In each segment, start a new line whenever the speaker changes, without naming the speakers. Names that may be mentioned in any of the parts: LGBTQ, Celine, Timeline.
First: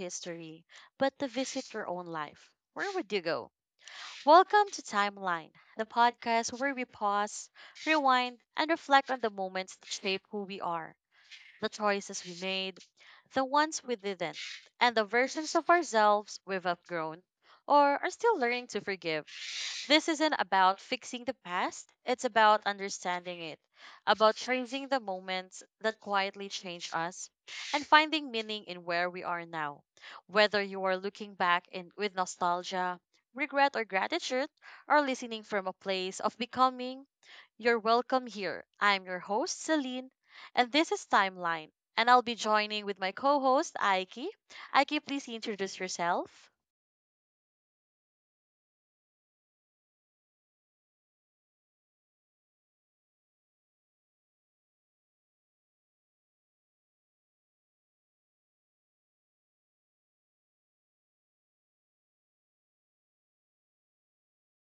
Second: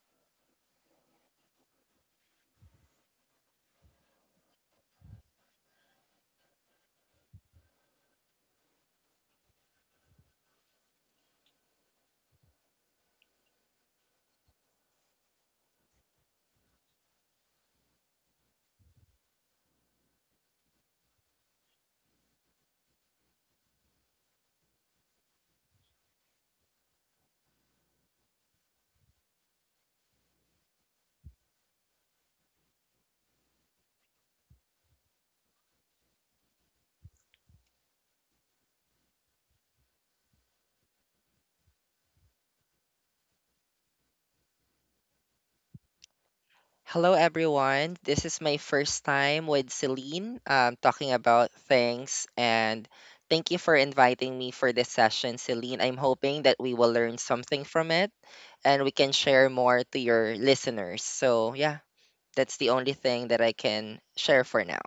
history, but to visit your own life, where would you go? Welcome to Timeline, the podcast where we pause, rewind, and reflect on the moments that shape who we are, the choices we made, the ones we didn't, and the versions of ourselves we've outgrown or are still learning to forgive. This isn't about fixing the past, it's about understanding it, about changing the moments that quietly change us, and finding meaning in where we are now. Whether you are looking back in, with nostalgia, regret, or gratitude, or listening from a place of becoming, you're welcome here. I'm your host, Celine, and this is Timeline. And I'll be joining with my co host, Aiki. Aiki, please introduce yourself.
Hello, everyone. This is my first time with Celine talking about things. And thank you for inviting me for this session, Celine. I'm hoping that we will learn something from it and we can share more to your listeners. So, yeah, that's the only thing that I can share for now.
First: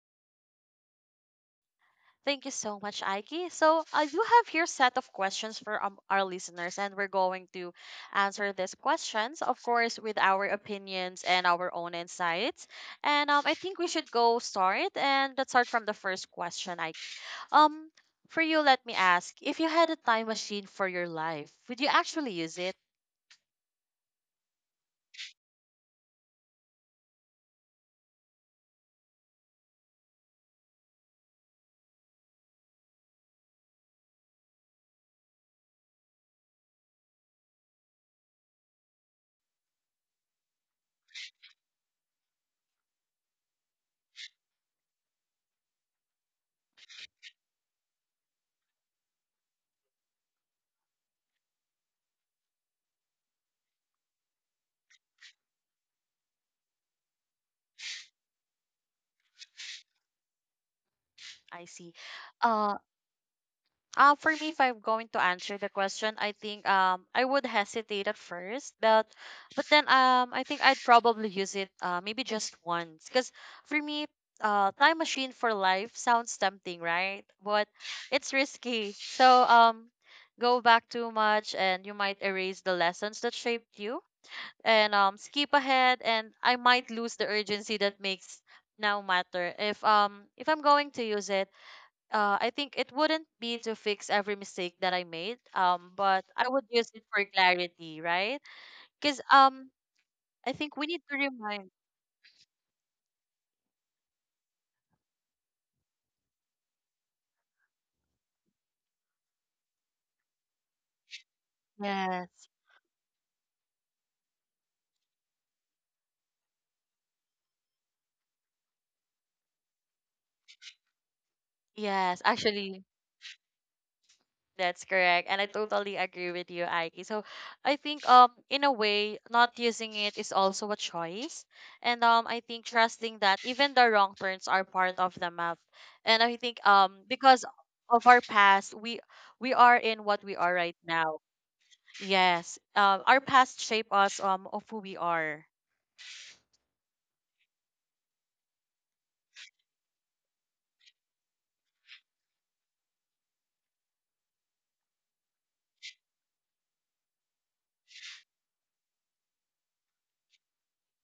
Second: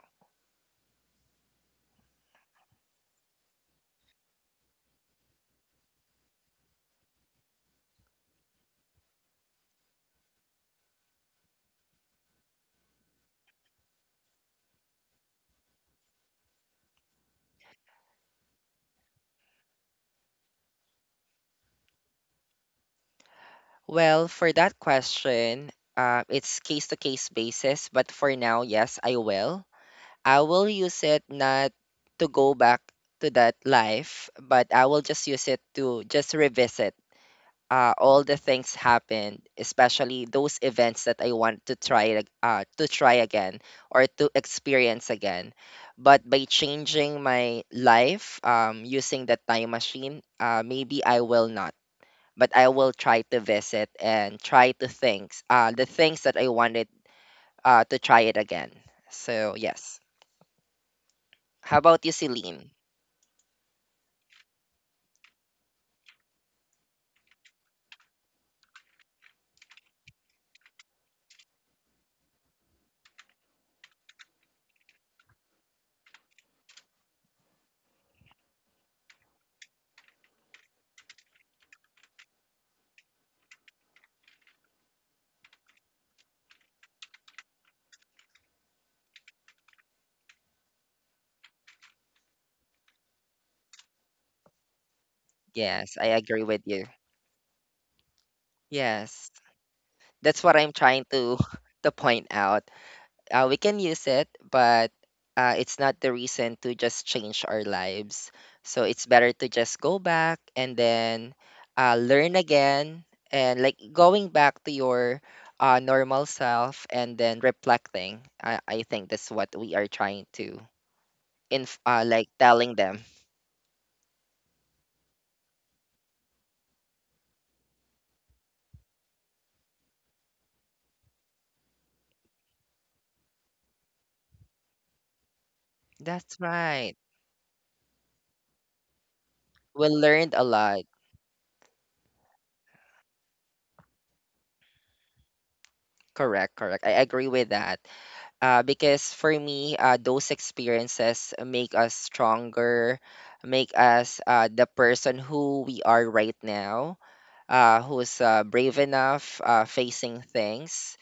Thank you so much, Aiki. So I do have here set of questions for our listeners, and we're going to answer these questions, of course, with our opinions and our own insights. And I think we should go start, and let's start from the first question, Aiki. Um, for you, let me ask: If you had a time machine for your life, would you actually use it?
Well, for that question, it's case to case basis. But for now, yes, I will. I will use it not to go back to that life, but I will just use it to just revisit all the things happened, especially those events that I want to try again or to experience again. But by changing my life using the time machine, maybe I will not. But I will try to visit and try to things the things that I wanted to try it again. So yes.
I
How
see.
about you, Celine?
Uh, for me, if I'm going to answer the question, I think I would hesitate at first, but then I think I'd probably use it maybe just once, because for me, time machine for life sounds tempting, right? But it's risky. So go back too much, and you might erase the lessons that shaped you, and skip ahead, and I might lose the urgency that makes now matter if I'm going to use it, I think it wouldn't be to fix every mistake that I made,
Yes, I
but
agree
I
with
would
you.
use it for clarity, right? Because
Yes. That's
I
what I'm
think we need
trying
to
to
remind.
to point out. We can use it, but it's not the reason to just change our lives. So it's better to just go back and then learn
Yes,
again and like going back to your normal self and then reflecting. I think that's what we are trying to
yes,
like telling
actually,
them.
that's correct, and I totally agree with you, Aiki. So, I think in a way, not using it is also a choice, and I think trusting that even the wrong turns are part of the map, and
That's
I think
right.
because of our past, we are
We
in what
learned
we
a
are right
lot.
now. Yes. Our past shape us of who we are.
Correct, correct. I agree with that. Because for me, those experiences make us stronger, make us the person who we are right now, who's brave enough facing things.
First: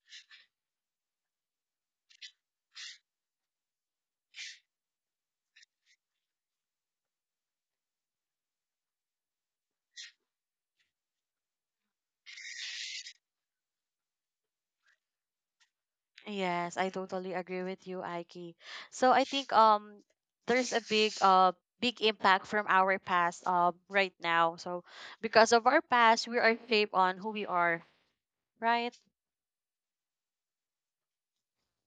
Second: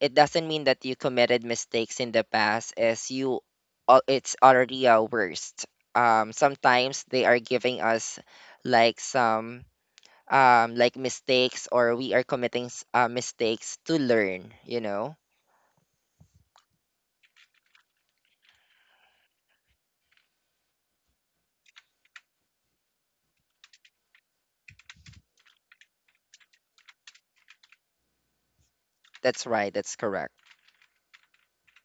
It doesn't mean that you committed mistakes in the past, it's already a worst. Sometimes they are giving us like some like mistakes, or we are committing mistakes to learn. You know,
Yes, I totally agree with you, Aiki. So I think there's a big big impact from our past right now. So because of our past, we are shaped on who we are, right?
that's right. That's correct.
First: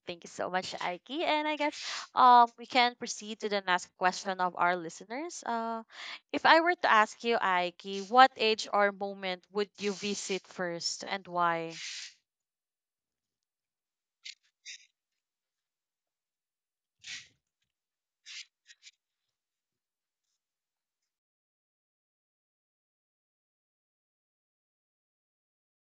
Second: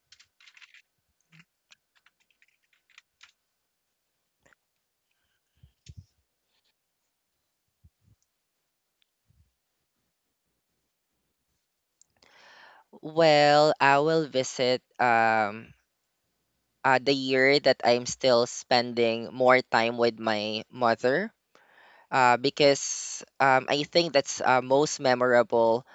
Thank you so much, Aiki. And I guess we can proceed to the next question of our listeners. If I were to ask you, Aiki, what age or moment would you visit first and why?
Well, I will visit the year that I'm still spending more time with my mother because I think that's a most memorable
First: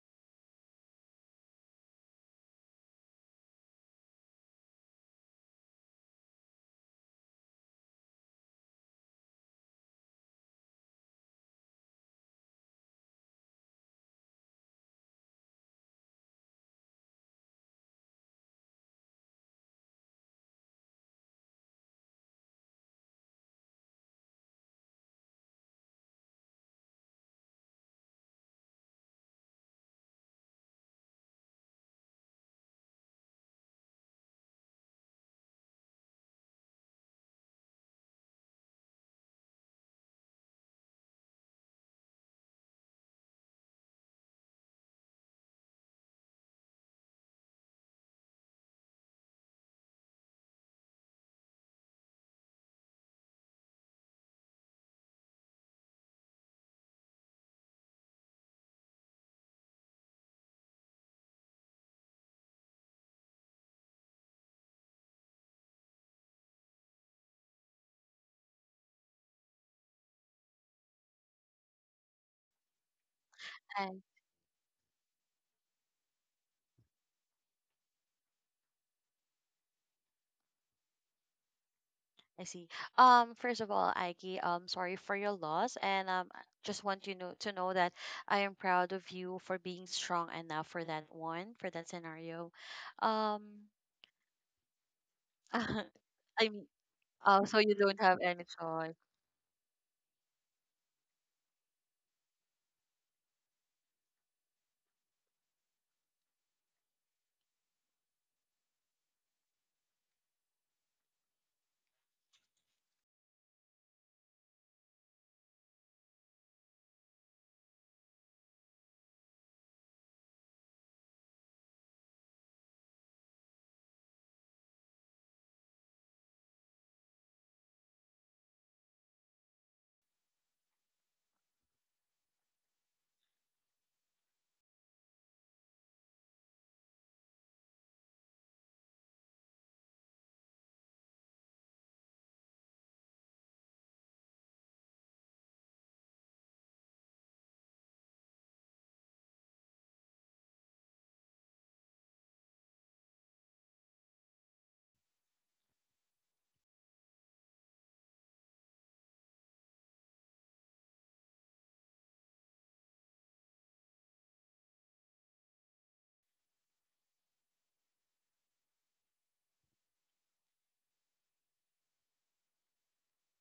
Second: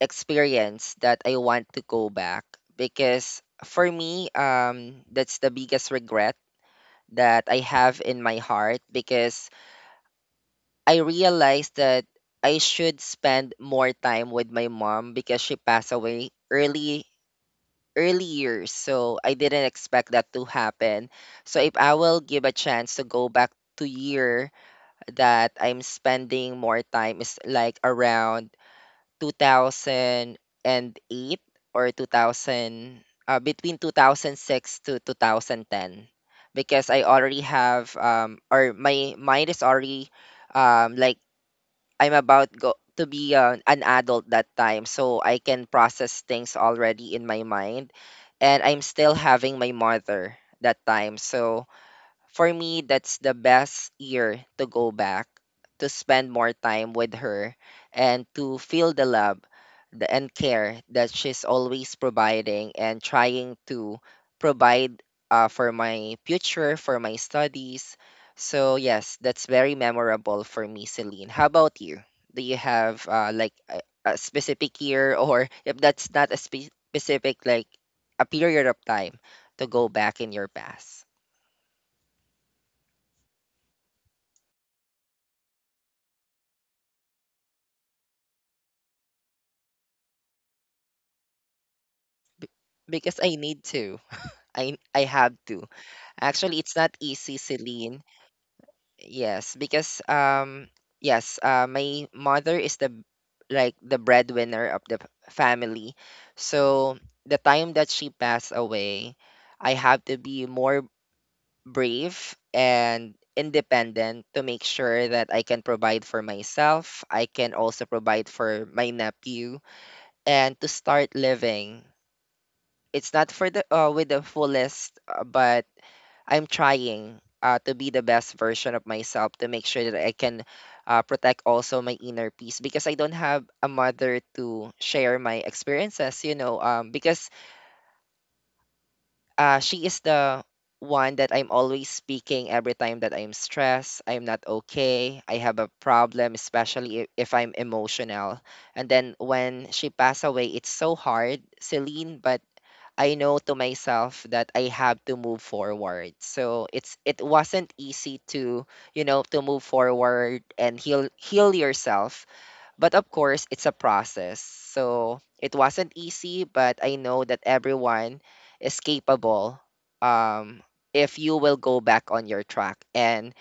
experience that I want to go back because for me that's the biggest regret that I have in my heart because I realized that I should spend more time with my mom because she passed away early early years, so I didn't expect that to happen. So if I will give a chance to go back to year that I'm spending more time is like around 2008 or 2000 between 2006 to 2010 because I already have, or my mind is already like I'm about go to be an adult that time, so I can process things already in my mind, and I'm still having my mother that time. So for me, that's the best year to go back, to spend more time with her, and to feel the love and care that she's always providing and trying to provide for my future, for my studies. So, yes, that's very memorable for me, Celine. How about you? Do you have a specific year, or if that's not a specific, like a period of time to go back in your past?
I see. First of all, Aiki, sorry for your loss, and I just want you know to know that I am proud of you for being strong enough for that one, for that scenario.
Because I need
Um,
to. I have to.
I
Actually,
mean,
it's not easy,
so you don't
Celine.
have any choice.
Yes, because yes, my mother is like the breadwinner of the family. So the time that she passed away, I have to be more brave and independent to make sure that I can provide for myself. I can also provide for my nephew and to start living. It's not for the with the fullest but I'm trying to be the best version of myself to make sure that I can protect also my inner peace because I don't have a mother to share my experiences, you know, because she is the one that I'm always speaking every time that I'm stressed, I'm not okay, I have a problem, especially if I'm emotional. And then when she passed away, it's so hard, Celine, but I know to myself that I have to move forward. So it wasn't easy to, you know, to move forward and heal yourself. But of course, it's a process. So it wasn't easy, but I know that everyone is capable um if you will go back on your track, and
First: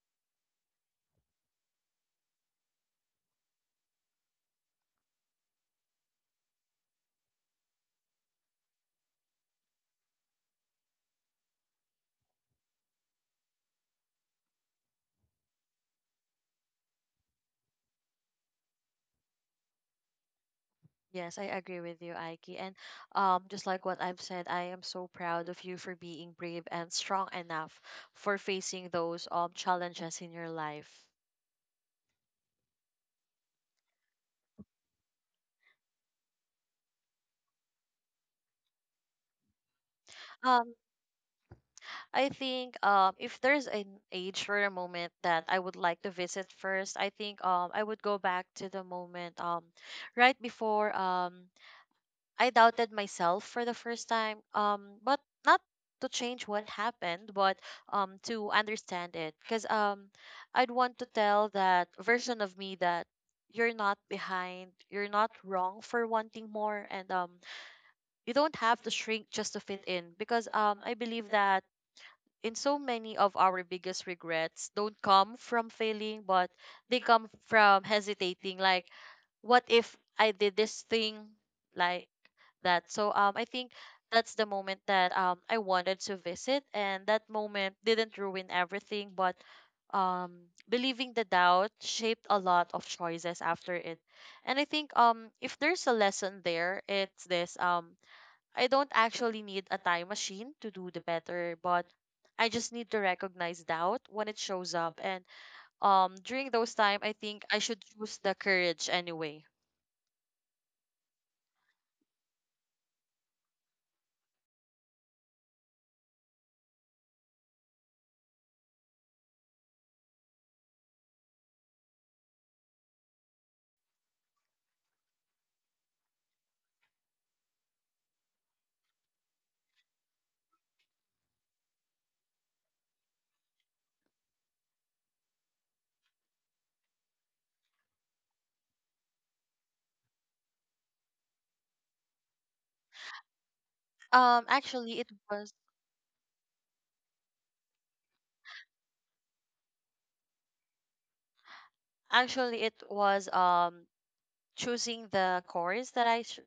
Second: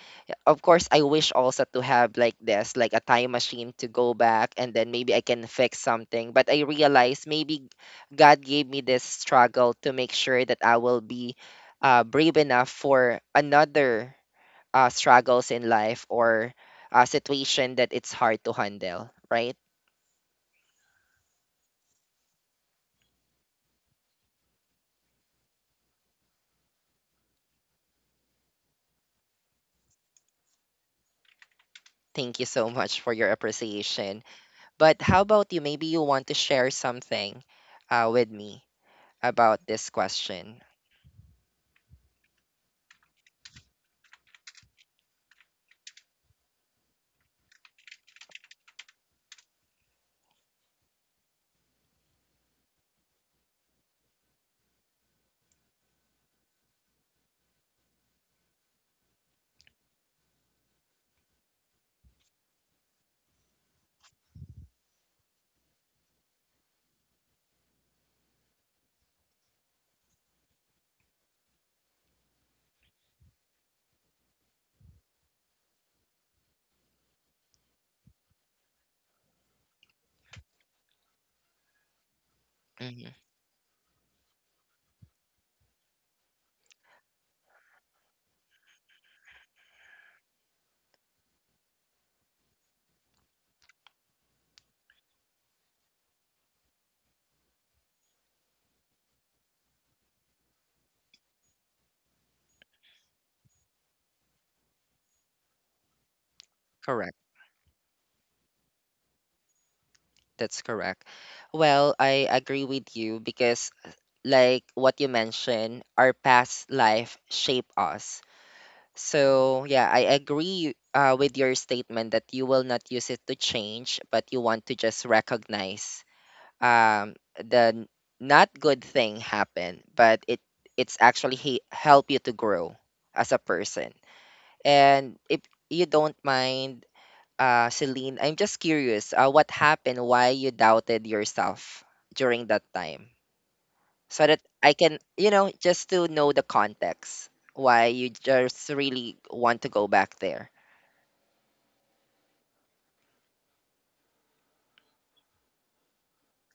of course I wish also to have like this like a time machine to go back and then maybe I can fix something, but I realized maybe God gave me this struggle to make sure that I will be brave enough for another struggles in life or a situation that it's hard to handle right.
Yes, I agree with you, Aiki. And just like what I've said, I am so proud of you for being brave and strong enough for facing those challenges in your life.
Thank you so much for your appreciation, but how about you, maybe you want to share something with me about this question.
Um, I think if there's an age for a moment that I would like to visit first, I think I would go back to the moment right before I doubted myself for the first time. Um, but not to change what happened, but to understand it. Cause I'd want to tell that version of me that you're not behind, you're not wrong for wanting more and you don't have to shrink just to fit in because I believe that in so many of our biggest regrets don't come from failing, but they come from hesitating. Like, what if I did this thing like that? So
Mhm.
I think that's the moment that I wanted to visit and that moment didn't ruin everything but um believing the doubt shaped a lot of choices after it. And I think if there's a lesson there it's this, I don't actually need a time machine to do the better, but I just need to recognize doubt when it shows up. And during those time, I
Correct.
think I should choose the courage anyway.
That's correct. Well, I agree with you because, like what you mentioned, our past life shape us. So, yeah, I agree with your statement that you will not use it to change, but you want to just recognize um, the n- not good thing happen, but it's actually help you to grow as a person. And if you don't mind, Celine, I'm just curious, what happened? Why you doubted yourself during that time? So that I can,
Actually,
you know, just to know the context, why you just really want to go back there.
it was choosing the course that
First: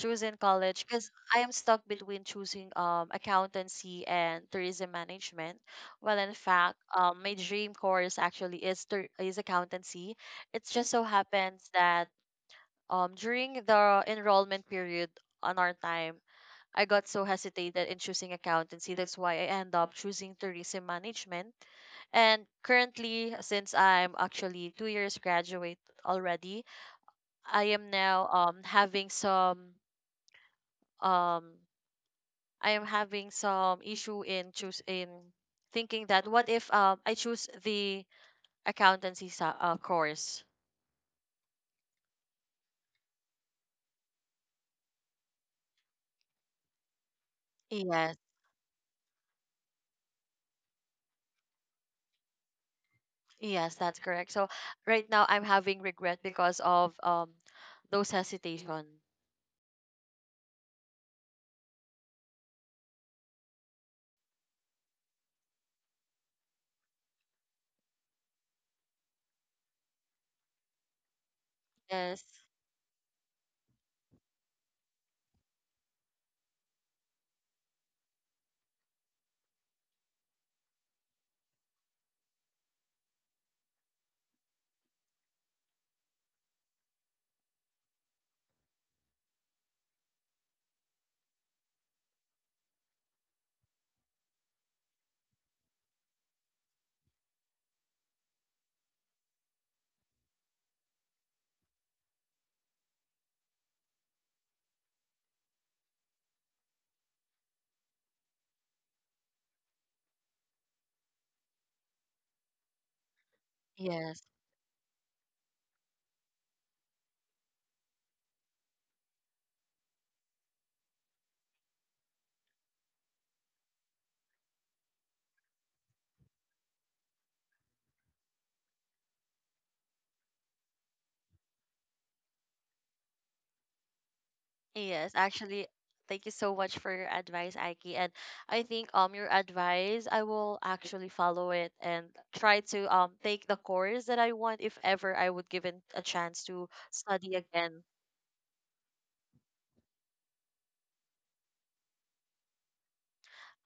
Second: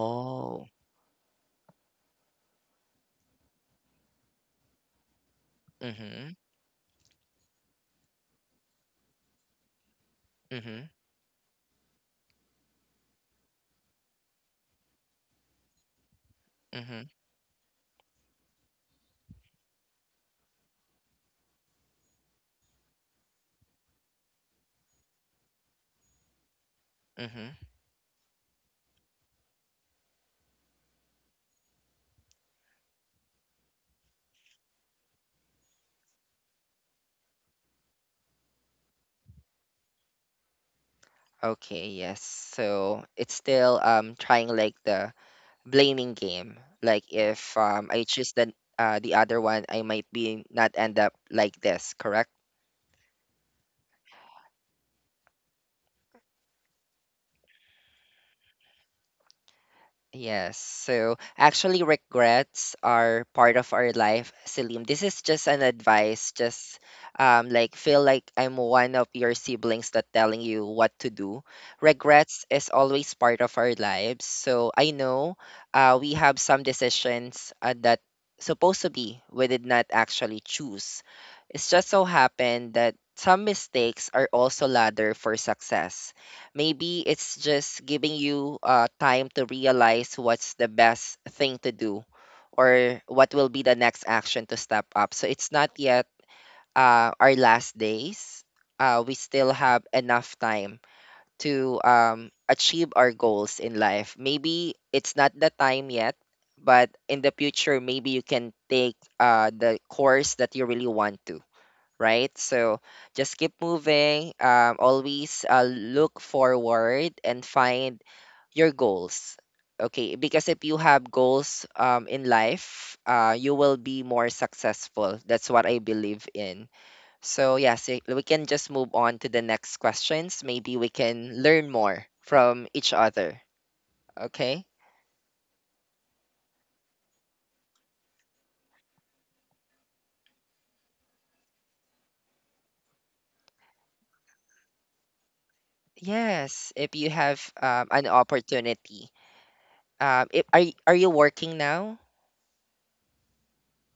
choose in college because I am stuck between choosing accountancy and tourism management. Well, in
Mhm.
fact, my dream course actually is is accountancy. It just
Mhm.
so happens that during the enrollment period on our time, I got
Mhm.
so hesitated in choosing accountancy, that's why I end up choosing tourism management. And currently, since I'm actually two years graduate already,
Mhm.
I am now having some um I am having some issue in choose in thinking that what if I choose the accountancy course.
Okay. Yes. So it's still trying like the blaming game. Like if I
Yes.
choose the other one, I might be not end up like this. Correct.
Yes, that's correct. So right now I'm having regret because of those hesitation.
Yes. So actually, regrets are part of our life, Selim. This is just an advice. Just like feel like I'm one of your siblings that telling you what to do.
Yes.
Regrets is always part of our lives. So I know we have some decisions that supposed to be we did not actually choose. It's just so happened that some mistakes are also ladder for success. Maybe it's just giving you time to realize what's the best thing to do or what will be the next action to step up. So it's not yet our last days. We still have enough time to achieve our goals in life. Maybe it's not the time yet, but in the future, maybe you can take the course that you really want to, right? So just keep
Yes.
moving. Always look forward and find your goals. Okay, because if you have goals in life, you will be more successful. That's what I believe in. So, yes, eh, we can just move on to the next questions. Maybe we can learn more from each other. Okay?
Yes. Actually, thank you so much for your advice, Aiki. And I think your advice I will actually follow it and try to take the course that I want if ever I would given a chance
Yes,
to
if you
study
have
again.
an opportunity. If, are, y- Are you working now?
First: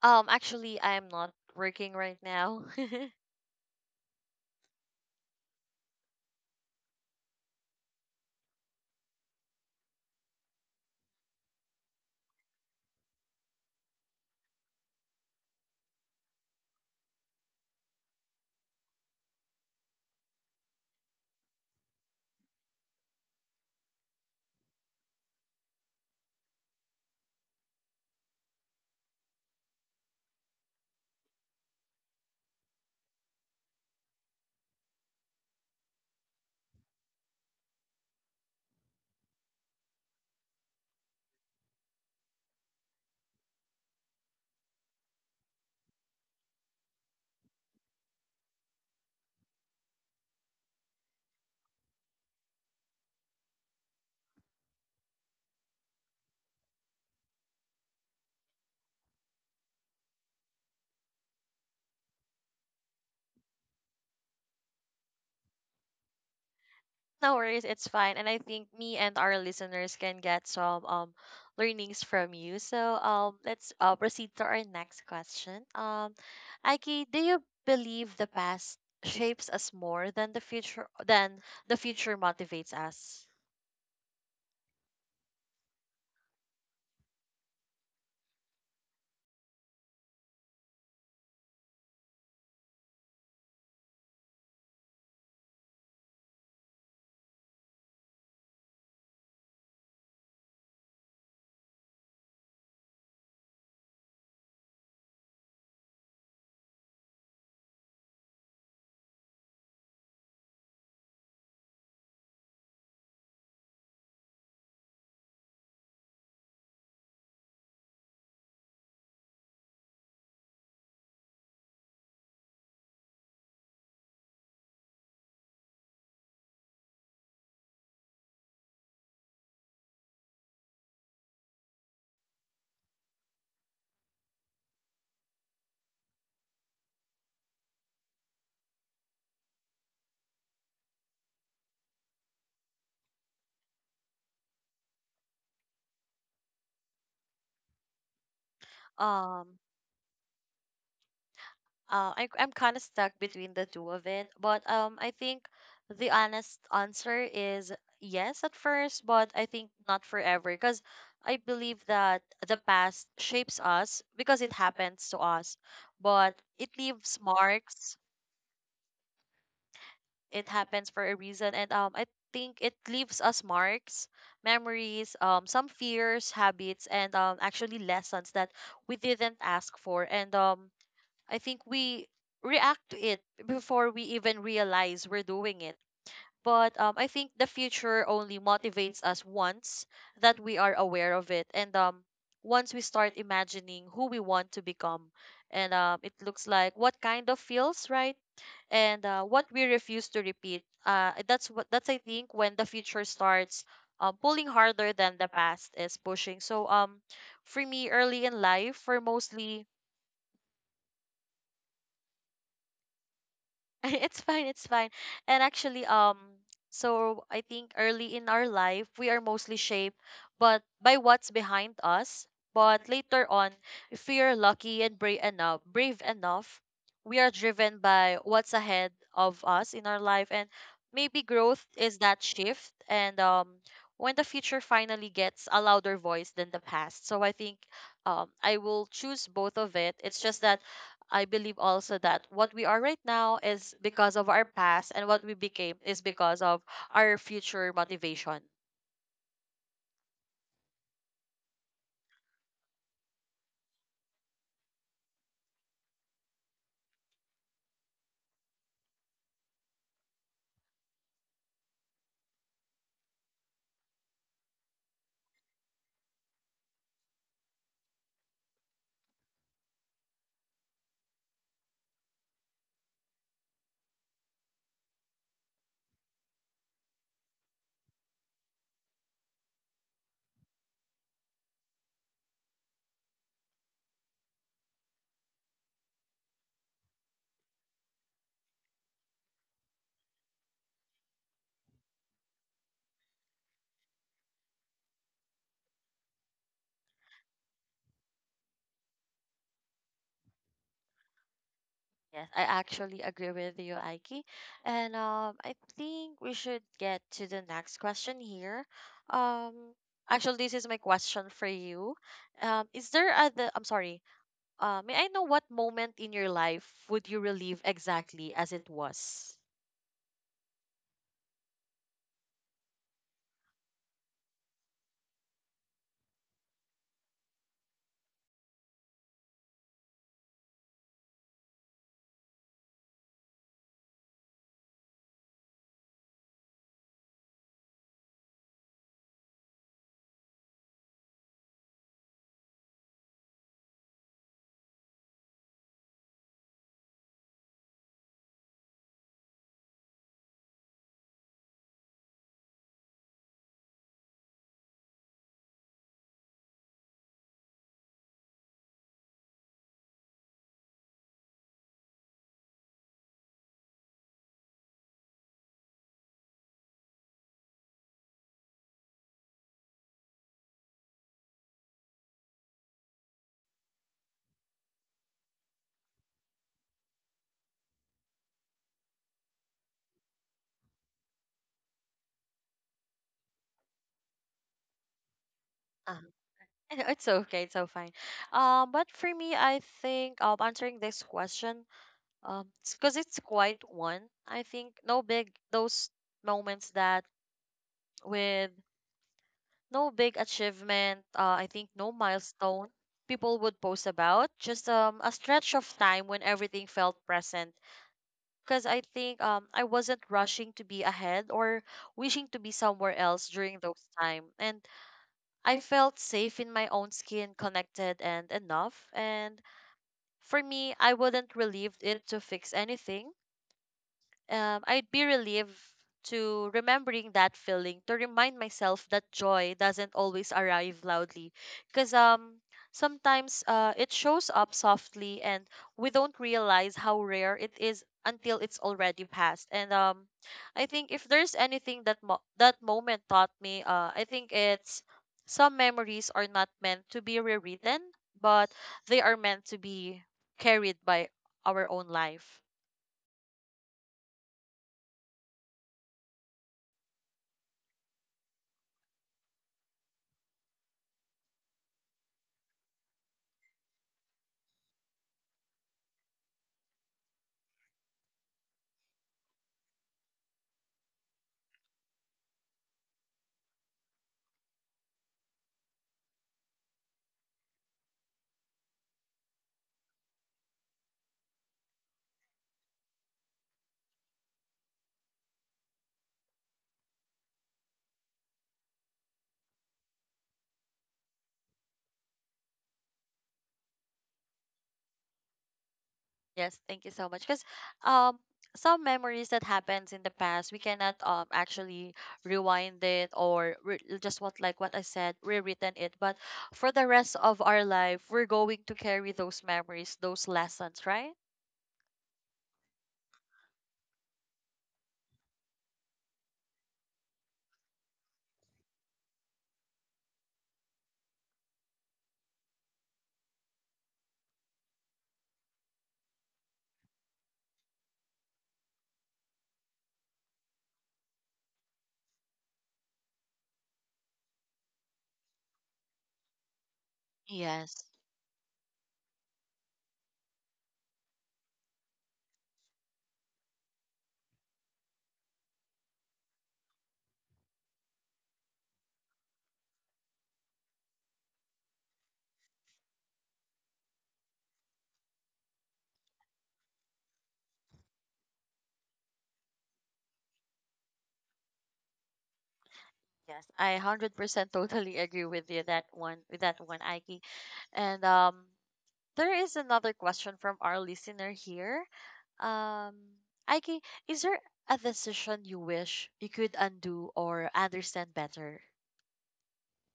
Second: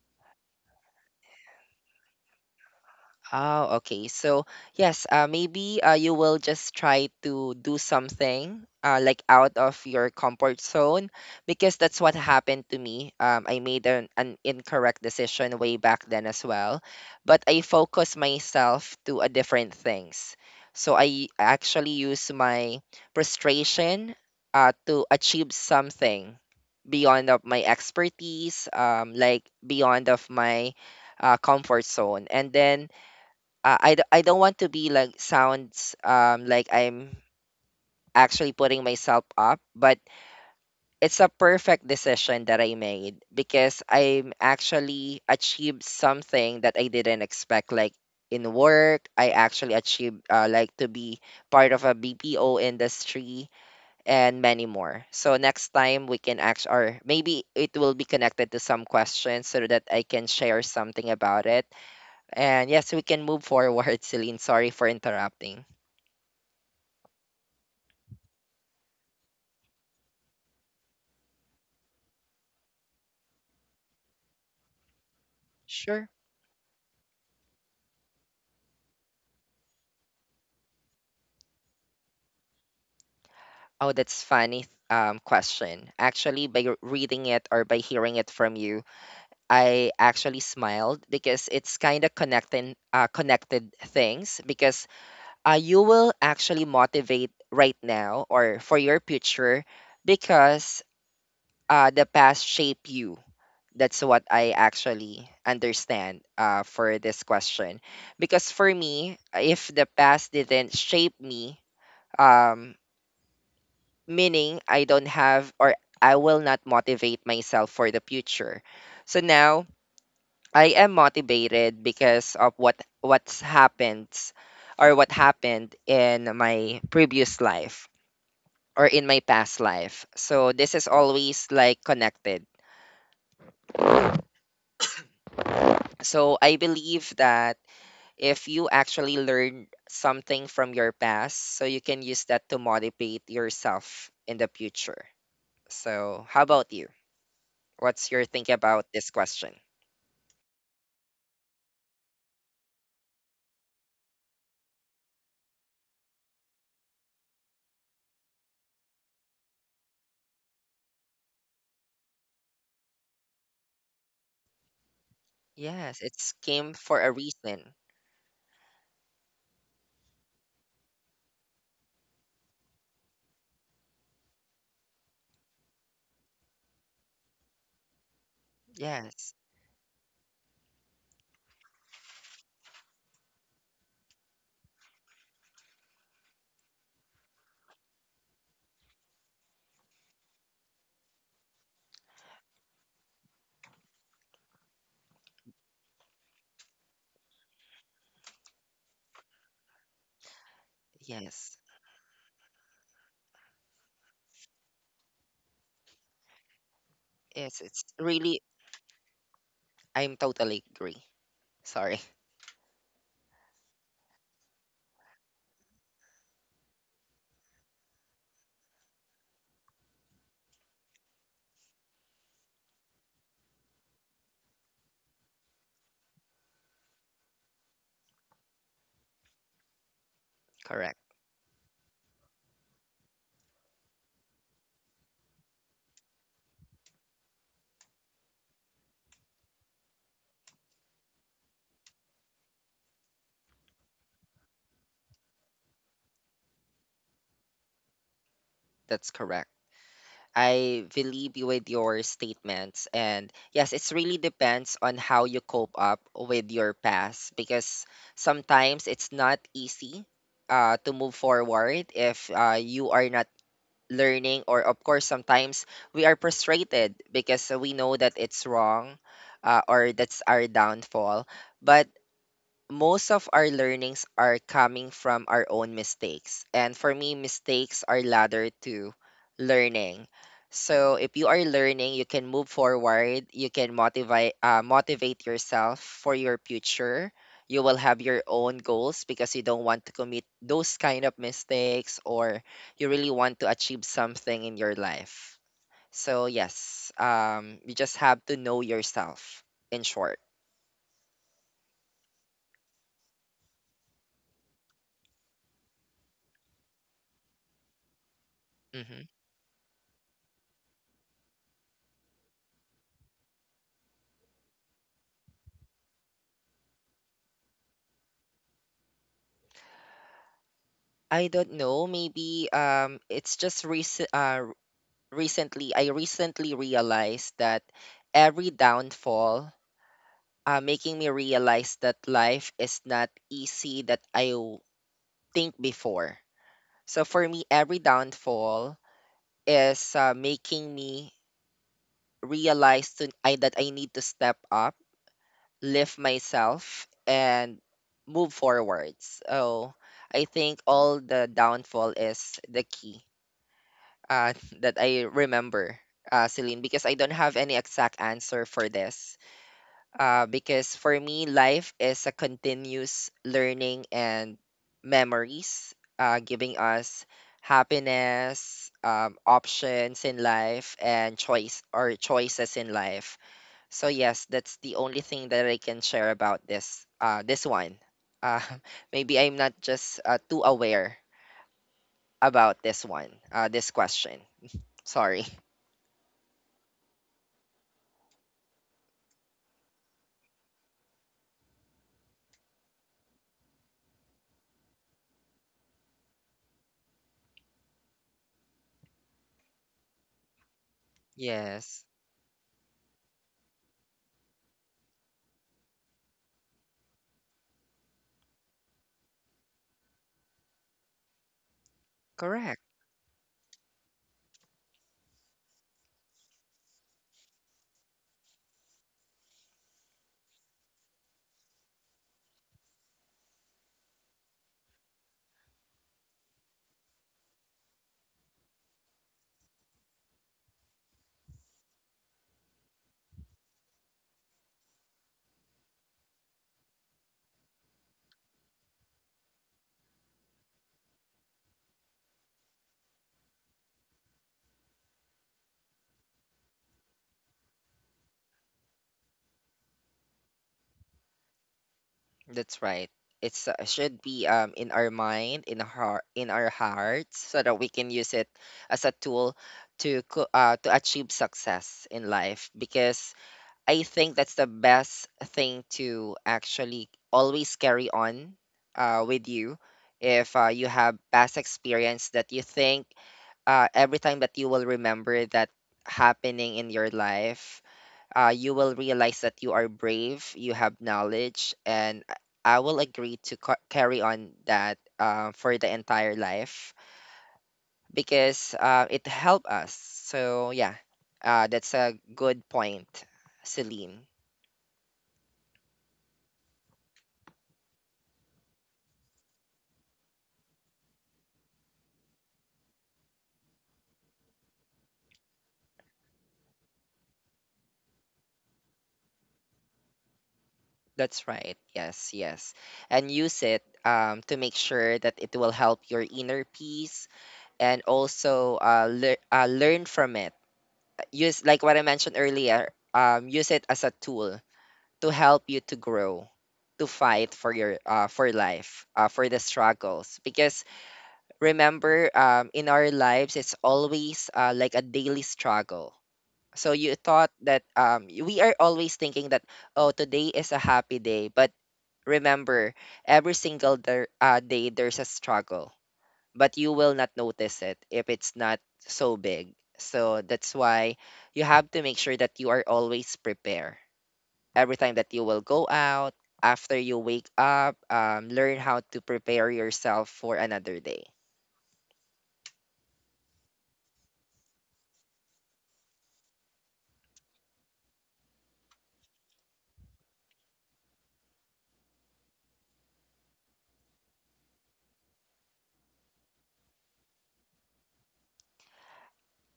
Um, actually, I am not working right now.
Oh, okay. So, yes, maybe you will just try to do something like out of your comfort zone because that's what happened to me. I made an incorrect decision way back then as well, but I focus myself to a different things. So I actually use my frustration to achieve something beyond of my expertise, like beyond of my comfort zone. And then I don't want to be like sounds like I'm actually putting myself up, but it's a perfect decision that I made because I'm actually achieved something that I didn't expect. Like in work, I actually achieved like to be part of a BPO industry and many more. So next time we can act, or maybe it will be connected to some questions so that I can share something about it, and yes, we can move forward, Celine. Sorry for interrupting.
No worries, it's fine. And I think me and our listeners can get some learnings from you. So let's proceed to our next question. Um,
Sure.
Aki, do you believe the past shapes us more than the future motivates us?
Oh, that's funny question. Actually, by reading it or by hearing it from you, I actually smiled because it's kind of connecting connected things because you will actually motivate right now or for your future because the past shape you, that's what I actually understand for this question. Because for me, if the past didn't shape me, um, meaning I don't have or I will not motivate myself for the future. So now I am motivated because of what what's happened or what happened in my previous life or in my past life. So this is always like connected. So I believe that if you actually learn something from your past so you can use that to motivate yourself in the future. So, how about you? What's your think about this
Um
question?
I'm kind of stuck between the two of it. But I think the honest answer is yes at first, but I think not forever because I believe that the past shapes us because it happens to us, but
Yes, it
it
came
leaves
for a
marks.
reason.
It happens for a reason, and I think it leaves us marks, memories, some fears, habits, and actually lessons that we didn't
Yes,
ask for, and I think we react to it before we even realize we're doing it. But I think the future only motivates us once that we are aware of it, and once we start imagining who we want to become, and it looks like what kind of feels right, and what we refuse to repeat. That's
yes,
I think when the future starts pulling harder than the past is pushing. So for me,
yes. It's
early in life,
really,
for mostly
I'm totally agree. Sorry,
it's fine, it's fine. And actually, so I think early in our life we are mostly shaped but by what's behind us. But later on, if we are lucky and brave enough, we are driven by what's ahead of us in our life and maybe
correct.
growth is that shift and when the future finally gets a louder voice than the past. So I think I will choose both of it. It's just that I believe also that what we are right now is because of our past, and what we became is because of our future motivation.
That's correct. I believe you with your statements. And yes, it's really depends on how you cope up with your past because sometimes it's not easy to move forward if you are not learning, or of course, sometimes we are frustrated because we know that it's wrong, or that's our downfall. But most of our learnings are coming from our own mistakes. And for me, mistakes are ladder to learning. So if you are learning, you can move forward, you can motivate yourself for your future. You will have your own goals because you don't want to commit those kind of mistakes or you really want to achieve something in your life. So yes, you just have to know yourself in short.
Yes, I actually agree with you, Aiki. And I think we should get to the next question here.
Mm-hmm.
Um, actually, this is my question for you. Is there other? I'm sorry. May I know what moment in your life would you relive exactly as it was?
I don't know. Maybe it's just recent. I recently realized that every downfall, making me realize that life is not easy that think before. So for me, every downfall is making me realize that I need to step up, lift myself, and move forwards. So I think all the downfall is the key, uh, that I remember, Celine, because I don't have any exact answer for this. Because for me, life is a continuous learning and memories, giving us happiness, options in life, and choice or choices in life. So yes, that's the only thing that I can share about this. This one. Uh, maybe I'm not just too aware about this one. This question. Sorry.
It's okay, it's so fine. But for me, I think answering this question, um, because it's quite one. I think no big those moments that with no big achievement, I think no
Yes,
milestone people would post about. Just a stretch of time when everything felt present. Because I think I wasn't rushing to be ahead or wishing to be somewhere
correct.
else during those time, and I felt safe in my own skin, connected and enough, and for me, I wouldn't relieve it to fix anything, I'd be relieved to remembering that feeling to remind myself that joy doesn't always arrive loudly because sometimes it shows up softly and we don't realize how rare it is until it's already past. And I think if there's anything that that moment taught me, I think it's some memories are not meant to be rewritten but they are meant to be carried by our own life.
That's right. It's, should be in our mind, in our heart, in our hearts, so that we can use it as a tool to achieve success in life. Because I think that's the best thing to actually always carry on with you. If you have past experience that you think, every time that you will remember that happening in your life, you will realize that you are brave, you have knowledge, and I will agree to carry on that for the entire life because it helped us. So, yeah, that's a good point, Celine.
Yes, thank you so much. Because um, some memories that happens in the past, we cannot actually rewind it or just what like what I said, rewritten it. But for the rest of our life, we're going to carry those memories, those lessons, right?
That's right. Yes, yes. And use it, to make sure that it will help your inner peace and also learn from it. Use, like what I mentioned earlier, use it as a tool to help you to grow, to fight for your for life, for the struggles. Because remember, in our lives, it's always like a daily struggle. So you thought
Yes.
that we are always thinking that, oh, today is a happy day, but remember, every single day there's a struggle, but you will not notice it if it's not so big. So that's why you have to make sure that you are always prepared every time that you will go out, after you wake up, learn how to prepare yourself for another day.
Yes, I 100% totally agree with you that one, Aiki. And there is another question from our listener here. Um, Aiki, is there a decision you wish you could undo or understand better?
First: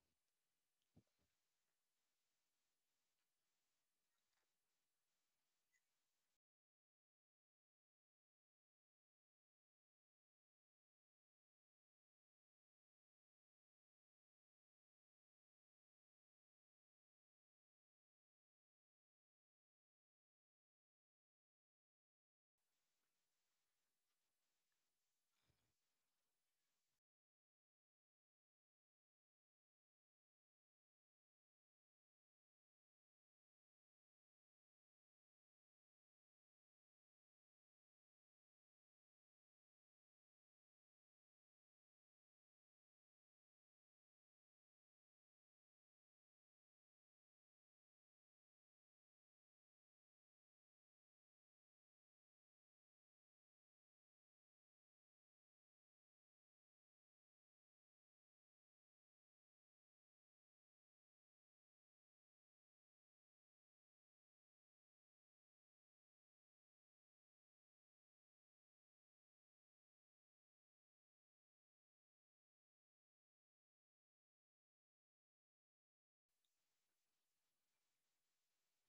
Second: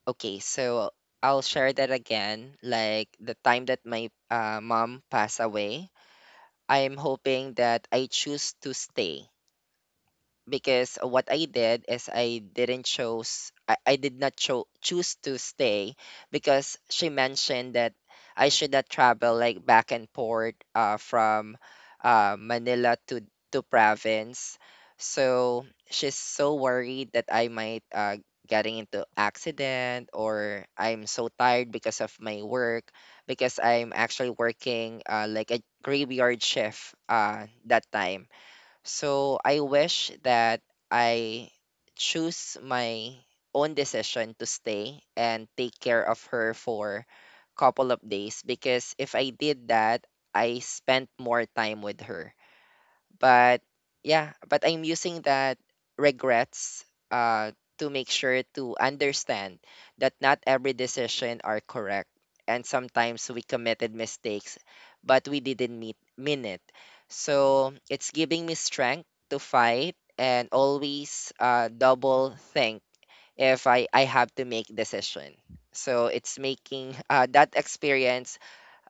Okay, so I'll share that again. Like the time that my mom passed away, I'm hoping that I choose to stay because what I did is I did not choose to stay because she mentioned that I should not travel like back and forth from Manila to province. So she's so worried that I might, getting into accident or I'm so tired because of my work because I'm actually working like a graveyard shift that time. So I wish that I choose my own decision to stay and take care of her for couple of days because if I did that, I spent more time with her. But yeah, but I'm using that regrets, uh, to make sure to understand that not every decision are correct. And sometimes we committed mistakes, but we didn't mean it. So it's giving me strength to fight and always double think if I have to make decision. So it's making that experience,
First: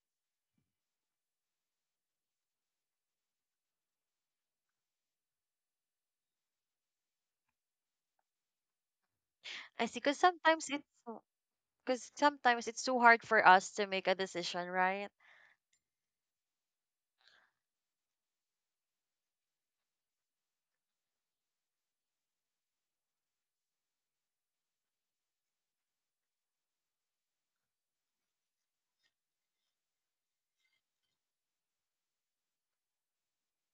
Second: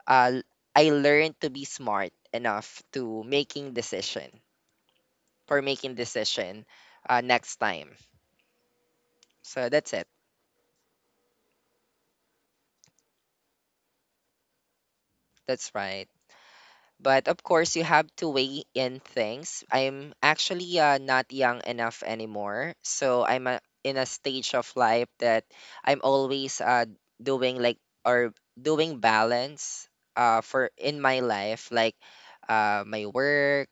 uh, I learned to be smart enough to making decision for making decision next time. So
I
that's
see,
it.
because sometimes it's too hard for us to make a decision, right?
That's right. But of course, you have to weigh in things. I'm actually not young enough anymore. So I'm in a stage of life that I'm always doing like or doing balance for in my life, like my work,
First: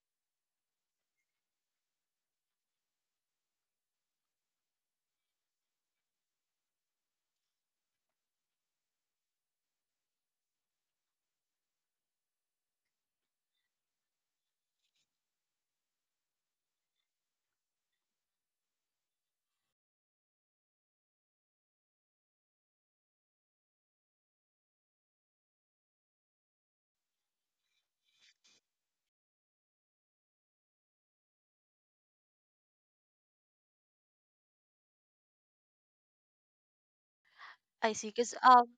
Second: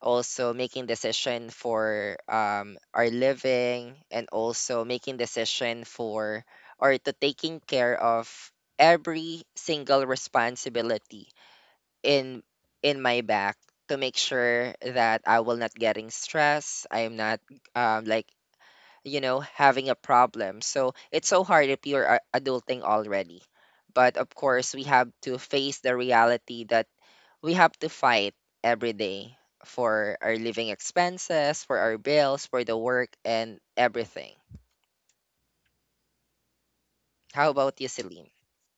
also making decision for our living, and also making decision for or to taking care of every single responsibility in my back to make sure that I will not getting stressed. I'm not like, you know, having a problem. So it's so hard if you're adulting already. But of course, we have to face the reality that we have to fight every day for our living expenses, for our bills, for the work, and everything. How about you,
I see,
Celine?
because um,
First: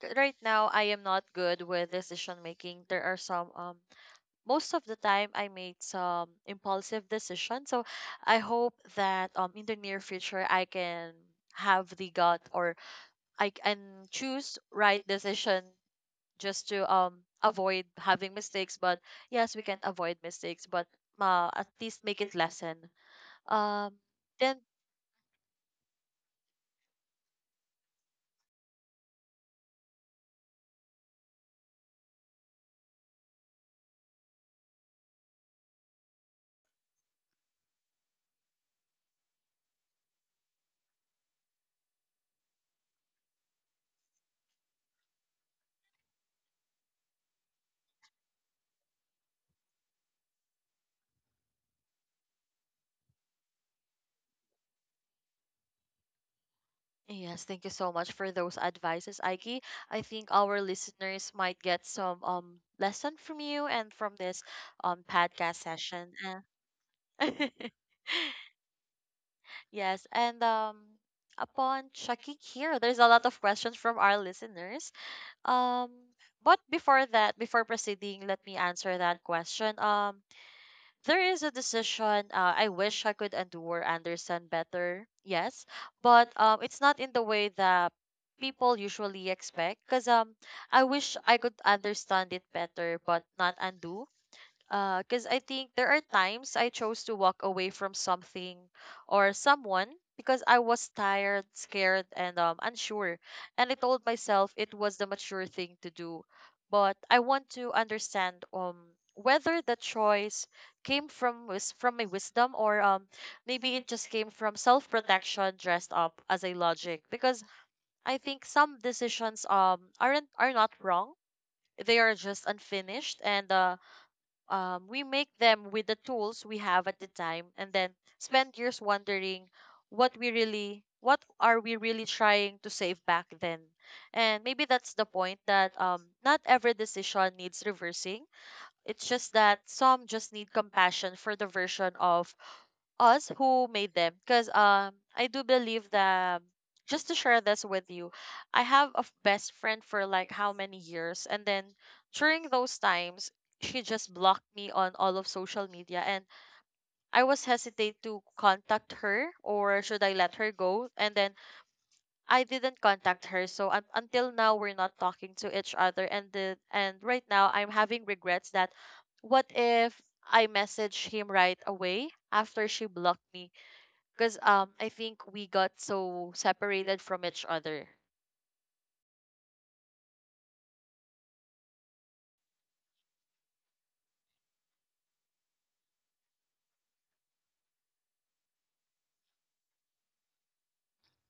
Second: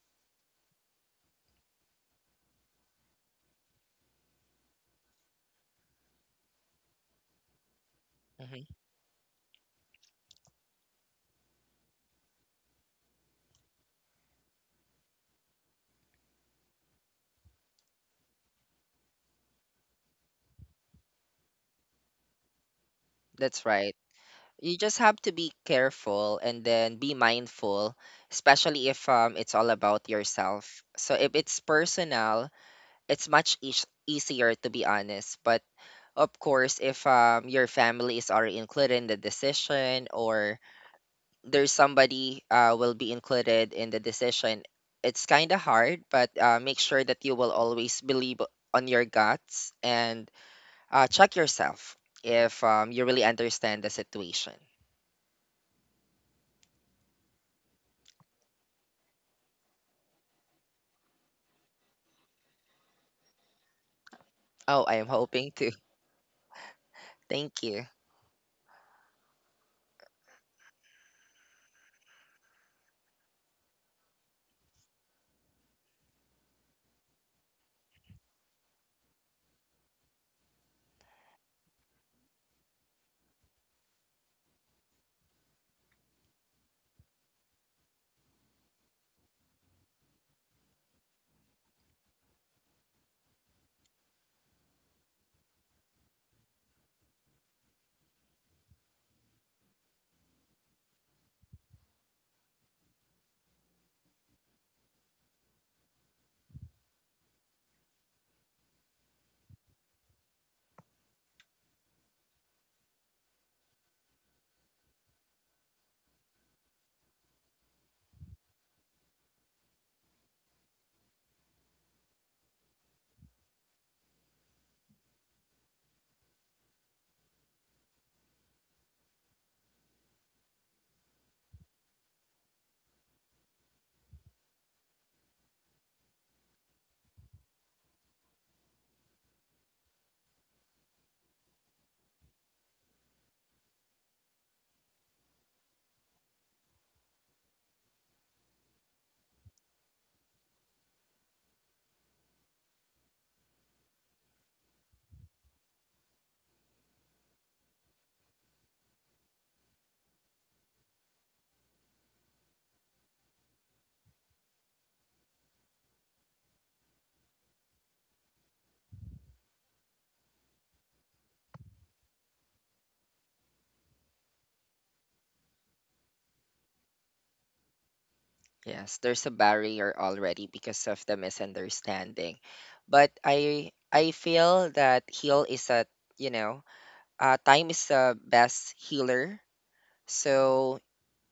c- right now I am not good with decision making. There are some most of the time I made some impulsive decisions. So I
Hmm.
hope that in the near future I can have the gut or I can choose right decision just to avoid having mistakes, but yes, we can avoid mistakes, but at least make it lesson,
That's right.
um then
You just have to be careful and then be mindful, especially if it's all about yourself, so if it's personal it's much easier, to be honest. But of course, if your family is already included in the decision, or there's somebody will be included in the decision, it's kind of hard. But make sure that you will always believe on your guts and check yourself if you really understand the situation.
yes, thank you so much for those advices, Aiki. I think our listeners might get some lesson from you and from this
Oh, I am hoping
podcast
to.
session.
Thank you.
Yes, and upon checking here, there's a lot of questions from our listeners. um but before that, before proceeding, let me answer that question. There is a decision I wish I could endure Anderson better. Yes, but it's not in the way that people usually expect. Cause I wish I could understand it better, but not undo. Because I think there are times I chose to walk away from something or someone because I was tired, scared, and unsure. And I told myself it was the mature thing to do. But I want to understand whether the choice came from my wisdom or maybe it just came from self protection dressed up as a logic. Because I think some decisions are not wrong. They are just unfinished, and we make them with the tools we have at the time and then spend years wondering what are we really trying to save back then. And maybe that's the point that not every decision needs reversing. It's just that some just need compassion for the version of us who made them, because I do believe that, just to share this with you, I have a best friend for like how many years, and then during those times she just blocked me on all of social media, and I was hesitate to contact her or should I let her go. And then I didn't contact her, so until now we're not talking to each other, and right now I'm having regrets that what if I message him right away after she blocked me, because I think we got so separated from each other.
Yes, there's a barrier already because of the misunderstanding. But I feel that heal is a, you know, time is the best healer. So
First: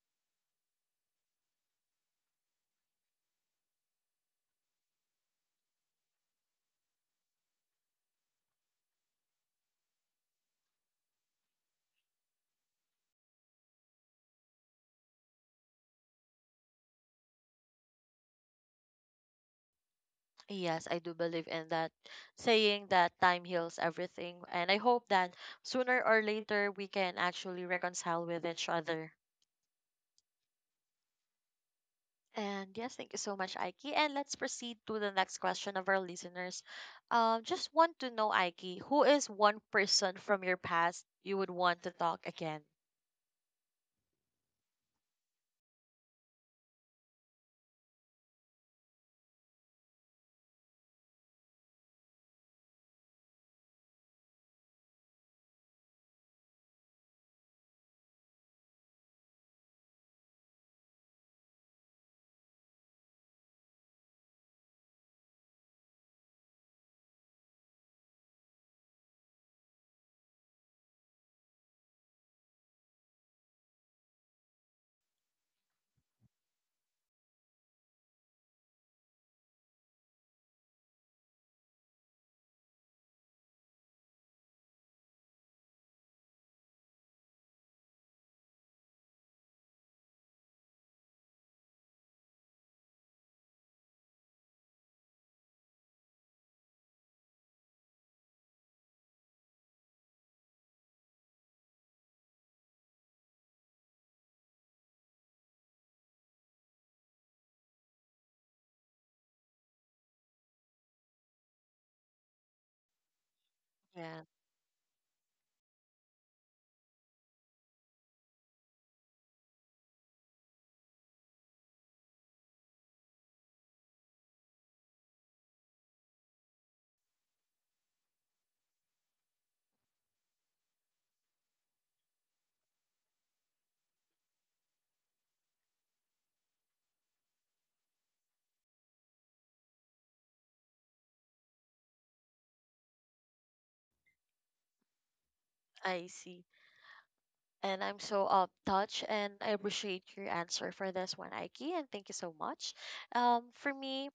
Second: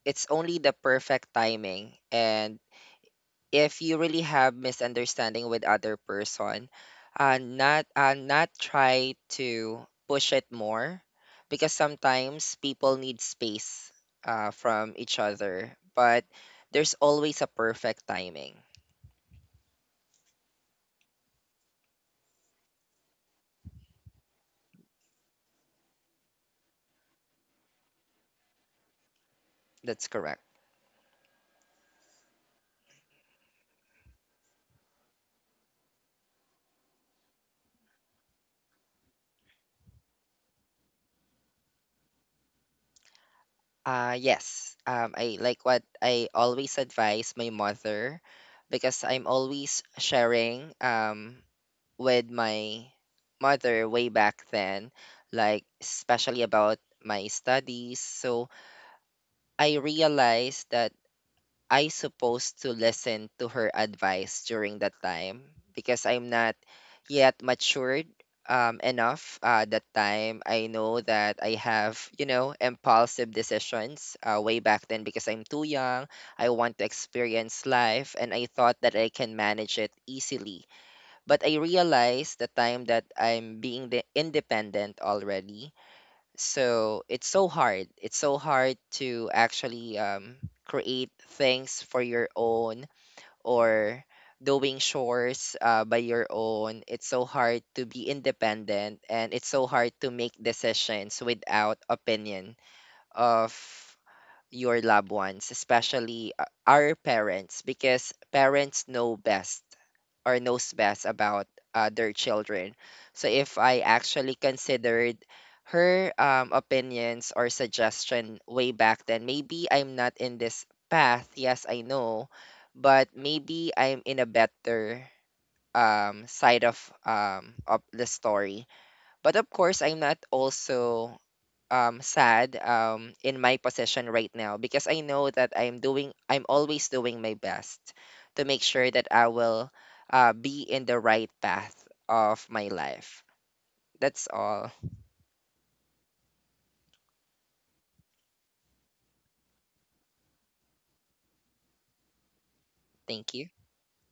it's only the perfect timing, and if you really have misunderstanding with other person, not try to push it more because sometimes people need space from each other, but there's always a perfect timing.
Yes, I do believe in that saying that time heals everything. And I hope that sooner or later we can actually reconcile with each other.
That's correct.
And yes, thank you so much, Aiki. And let's proceed to the next question of our listeners. Just want to know, Aiki, who is one person from your past you would want to talk again?
Yes, I like what I always advise my mother, because I'm always sharing with my mother way back then, like especially about my studies. So I realized that I supposed to listen to her advice during that time because I'm not yet matured enough that time. I know that I have, you know, impulsive decisions way back then because I'm too young. I want to experience life and I thought that I can manage it easily, but I realized the time that I'm being the independent already. So it's so hard. It's so hard to actually create things for your own or doing chores by your own. It's so hard to be independent and it's so hard to make decisions without opinion of your loved ones, especially our parents, because parents know best or knows best about their children. So if I
Yeah,
actually considered her opinions or suggestion way back then, maybe I'm not in this path. Yes, I know, but maybe I'm in a better side of the story. But of course, I'm not also sad in my position right now because I know that I'm always doing my best to make sure that I will be in the right path of my life. That's all.
I see. And I'm so touched, and I appreciate your answer for this one, Aiki, and thank you so much.
Thank you.
For me,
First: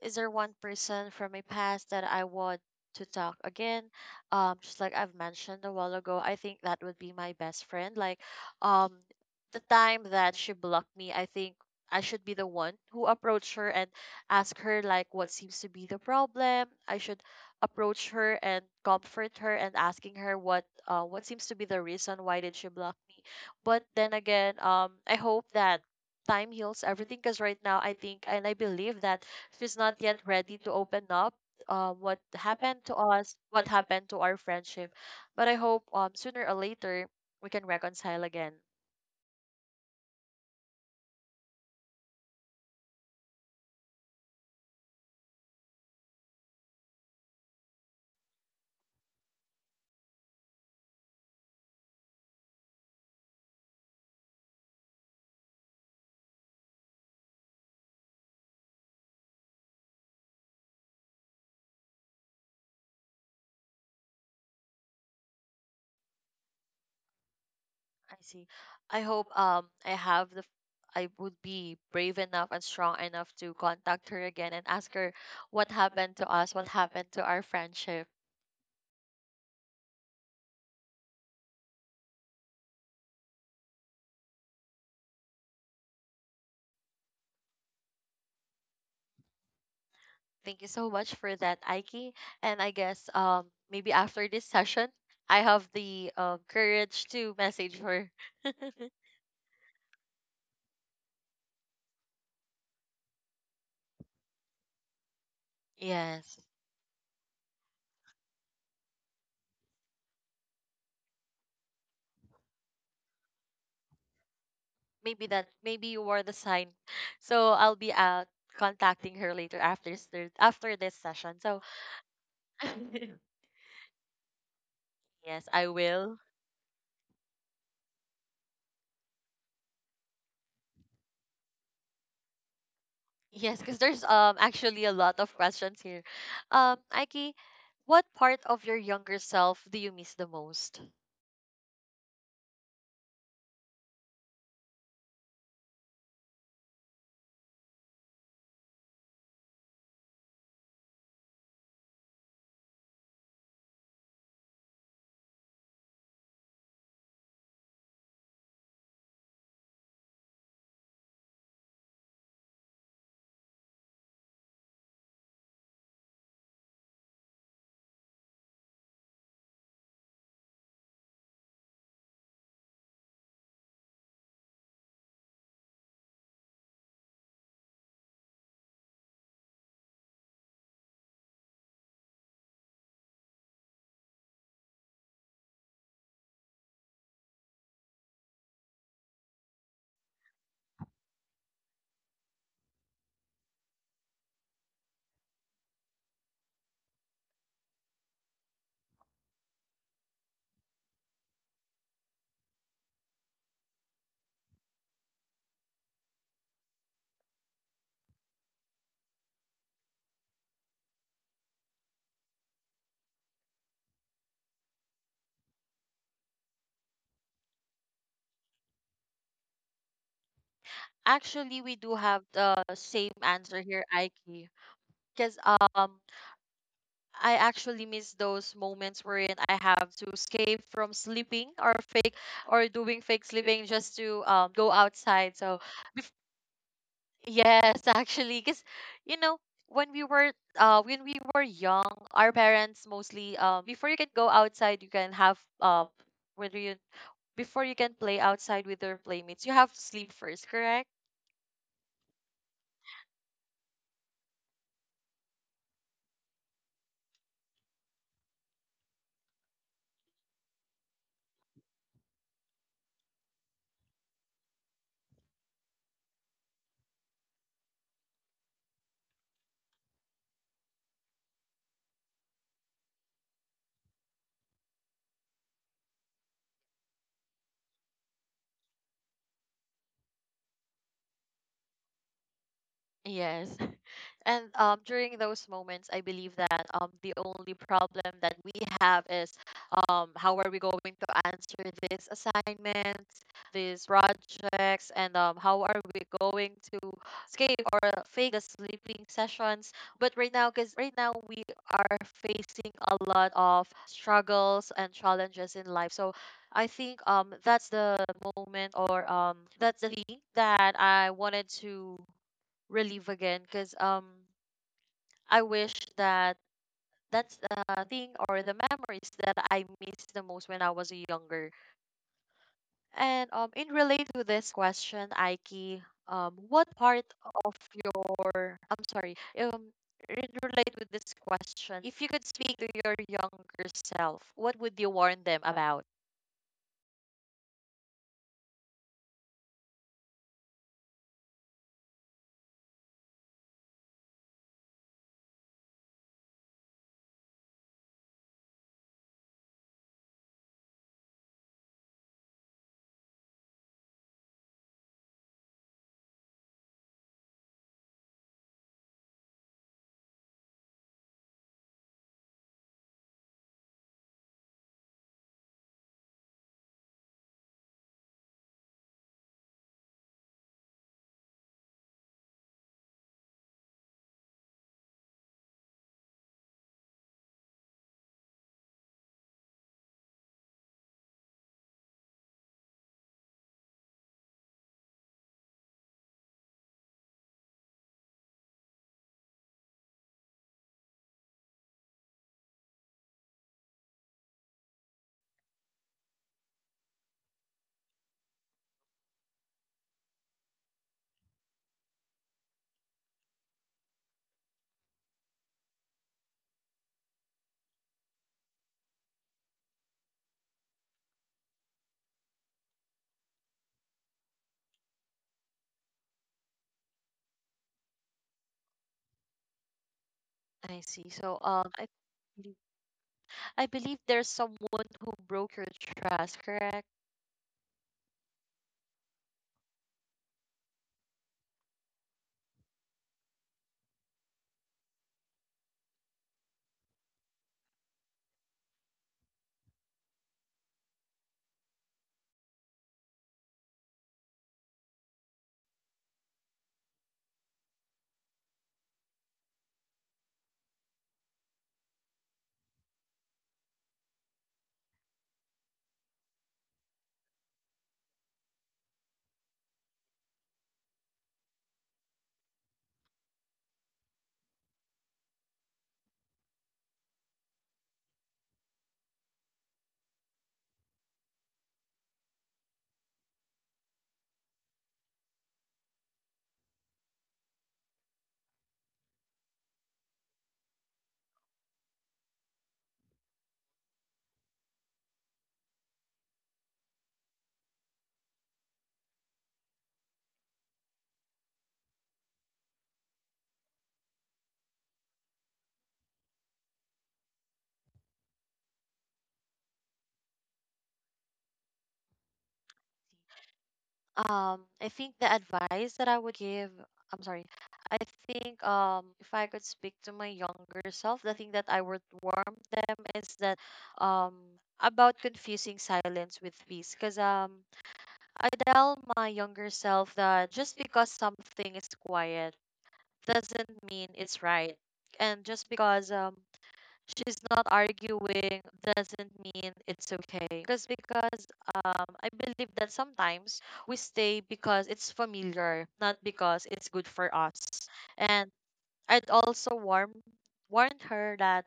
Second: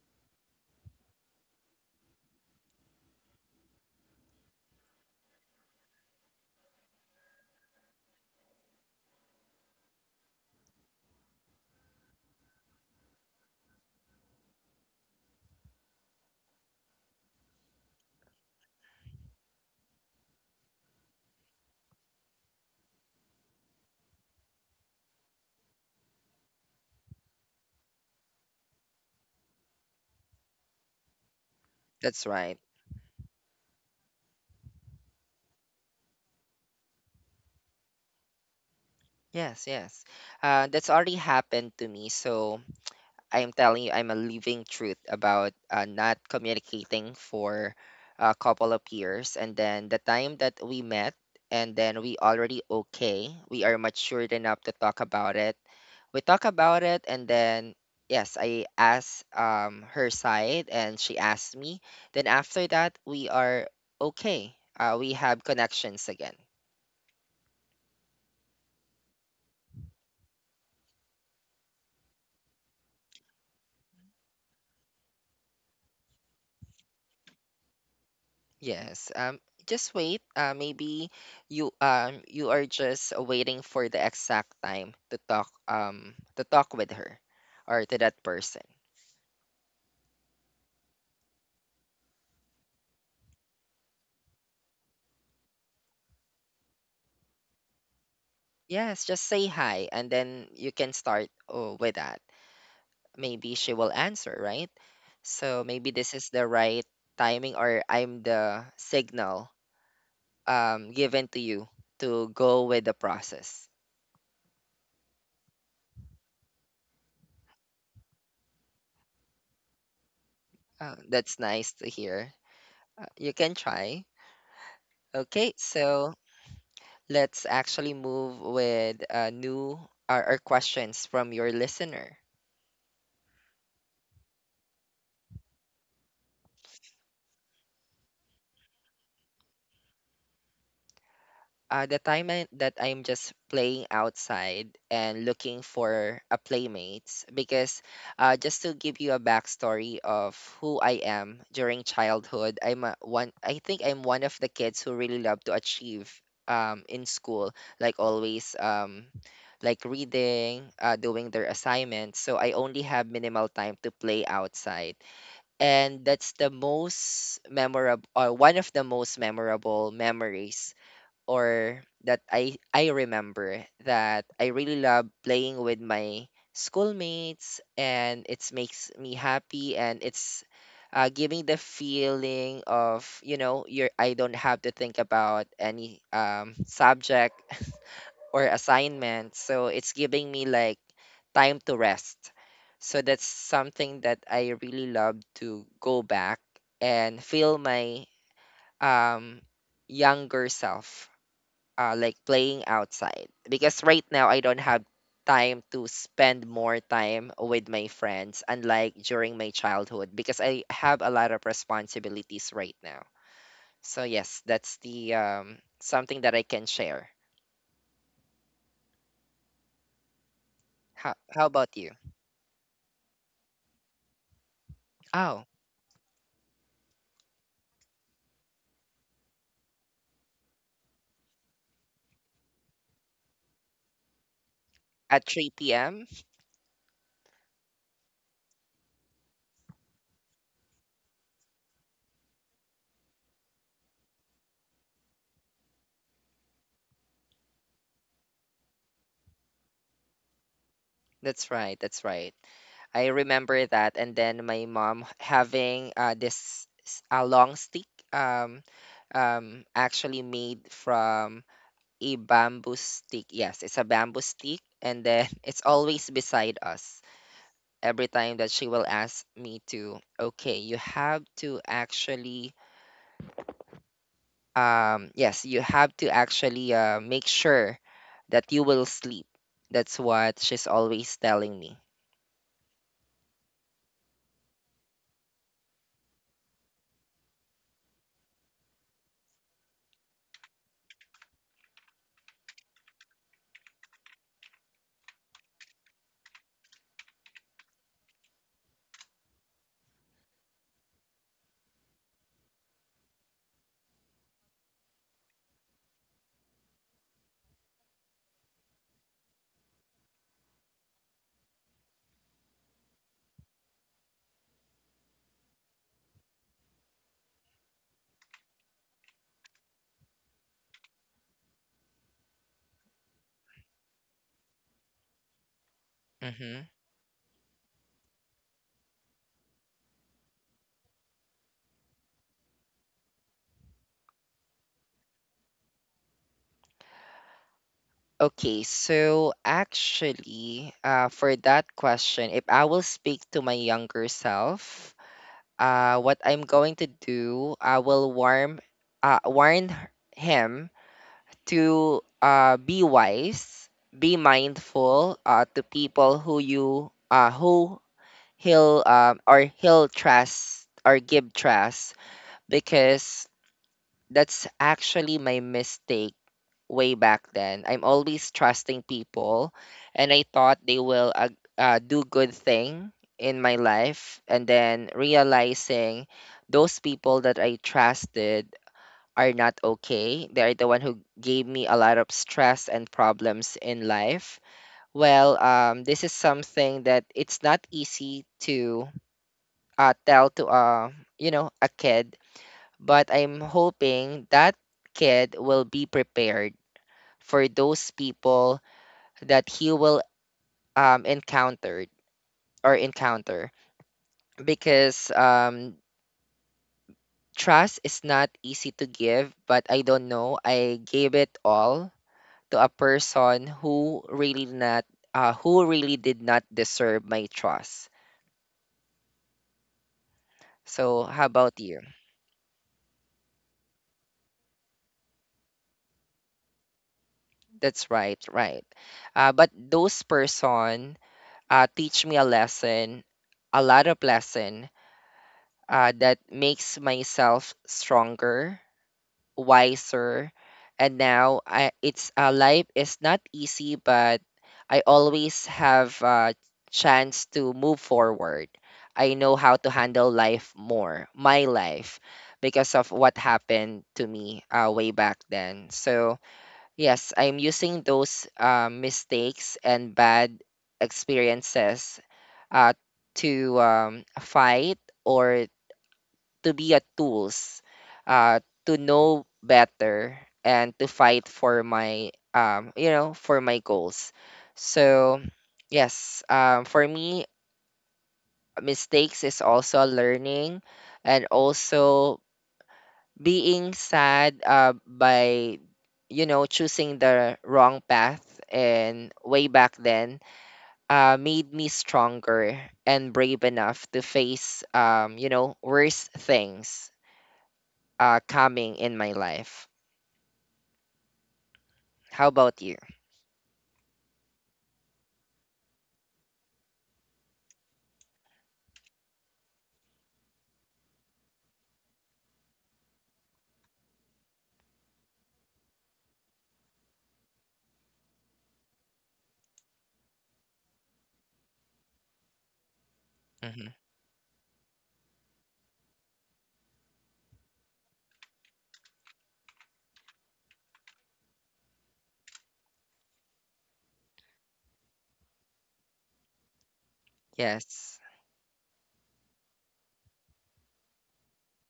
is there one person from my past that I want to talk again? Just like I've mentioned a while ago, I think that would be my best friend. Like, um, the time that she blocked me, I think I should be the one who approach her and ask her like what seems to be the problem. I should approach her and comfort her and asking her what seems to be the reason why did she block me. But then again, I hope that time heals everything, because right now I think and I believe that she's not yet ready to open up what
That's right.
happened to us, what happened to our friendship. But I hope sooner or later we can reconcile again.
Yes, yes. That's already happened to me. So I'm telling you, I'm a living truth about not communicating for a couple of years. And then the time that we met, and then we already okay, we are matured enough to talk about it. We talk about it, and then yes, I asked her side, and she asked me. Then after that, we are okay. We have connections again.
I see. I hope I have the I would be brave enough and strong enough to contact her again and ask her what happened to us, what happened to our friendship.
Yes. Just wait. Maybe you are just waiting for the exact time to talk with her or to that person.
Thank you so much for that, Aiki. And I guess maybe after this session, I have the courage to message her.
Yes, just say hi and then you can start, oh, with that. Maybe she will answer, right? So maybe this is
Yes.
the right timing, or I'm the signal given to you to go with the process.
Maybe that maybe you were the sign. So I'll be out contacting her later after after this
That's
session. So
nice to hear. You can try.
yes,
Okay,
I
so
will.
let's actually move with new or questions from your listener.
Yes, because there's actually a lot of questions here. Aiki, what part of your younger self do you miss the most?
The time that I'm just playing outside and looking for a playmates because, just to give you a backstory of who I am during childhood, one. I think I'm one of the kids who really love to achieve in school, like always, like reading, doing their assignments. So I only have minimal time to play outside, and that's the most memorable or one of the most memorable memories or that I remember that I really love playing with my schoolmates and it makes me happy and it's giving the feeling of, you know, you're, I don't have to think about any subject or assignments. So it's giving me like time to rest. So that's something that I really love to go back and feel my um younger self like playing outside because right now I don't have time to spend more time with my friends unlike during my childhood because I have a lot of responsibilities right now. So yes, that's the something that I can share. How
Actually,
about
we
you?
do have the same answer here, Aiki. Because
Oh.
I actually miss those moments wherein I have to escape from sleeping or fake or doing fake sleeping just to go
At
outside. So
3 p.m.
bef- yes, actually, because you know when we were when we were young, our parents mostly before you can go outside, you can have whether you before you can play outside with your playmates, you have to sleep first, correct?
That's right. That's right. I remember that. And then my mom having this a long stick um actually made from a bamboo stick. Yes, it's a bamboo stick, and then it's always beside us. Every time that she will ask me to, okay, you have to actually, yes, you have to actually make sure that you will sleep. That's what she's always telling me.
Yes. And during those moments, I believe that the only problem that we have is how are we going to answer these assignments, these projects, and how are we going to escape or fake the sleeping sessions. But right now, because right now we are facing a lot of struggles and challenges in life. So I think that's the moment or that's the thing that I wanted to relieve again, because I wish that that's the thing or the memories that I miss the most when I was younger. And in relate to this question, Aiki,
Mhm.
what part of your I'm sorry, in relate with this question, if you could speak to your younger self, what would you warn them about?
Okay, so actually, for that question, if I will speak to my younger self, what I'm going to do, I will warn him to, be wise, be mindful to people who you who he'll or he'll trust or give trust, because that's actually my mistake way back then. I'm always trusting people, and I thought they will, do good thing in my life, and then realizing those people that I trusted are not okay. They're the one who gave me a lot of stress and problems in life. Well, this is something that it's not easy to, tell to a, you know, a kid, but I'm hoping that kid will be prepared for those people that he will, encounter or encounter, because trust is not easy to give, but I don't know. I gave it all to a person who really not, who really did not deserve my trust.
I
So
see.
how
So
about you?
I believe- I believe there's someone who broke your trust, correct?
That's right, right. But those person, teach me a lesson, a lot of lesson, that makes myself stronger, wiser. And now I, it's life is not easy, but I always have a chance to move forward. I know how to handle life more, my life, because of what happened to me way back then. So, yes, I'm using those mistakes and bad experiences, uh, to, fight or to be a tools, uh, to know better and to fight for my, you know, for my goals. So yes, for me, mistakes is also a learning, and also being sad by, you know, choosing the wrong path, and way back then made me stronger and brave enough to face, you know, worse things calming in my life. How about you?
I think the advice that I would give, I'm sorry, I think if I could speak to my younger self, the thing that I would warn them is that um, about confusing silence with peace. Because I tell my younger self that just because something is quiet
hmm
doesn't mean it's right. And just because she's not arguing doesn't mean it's okay. Because I believe that sometimes we stay because it's familiar, not because it's good for us.
Yes.
And I'd also warn warned her that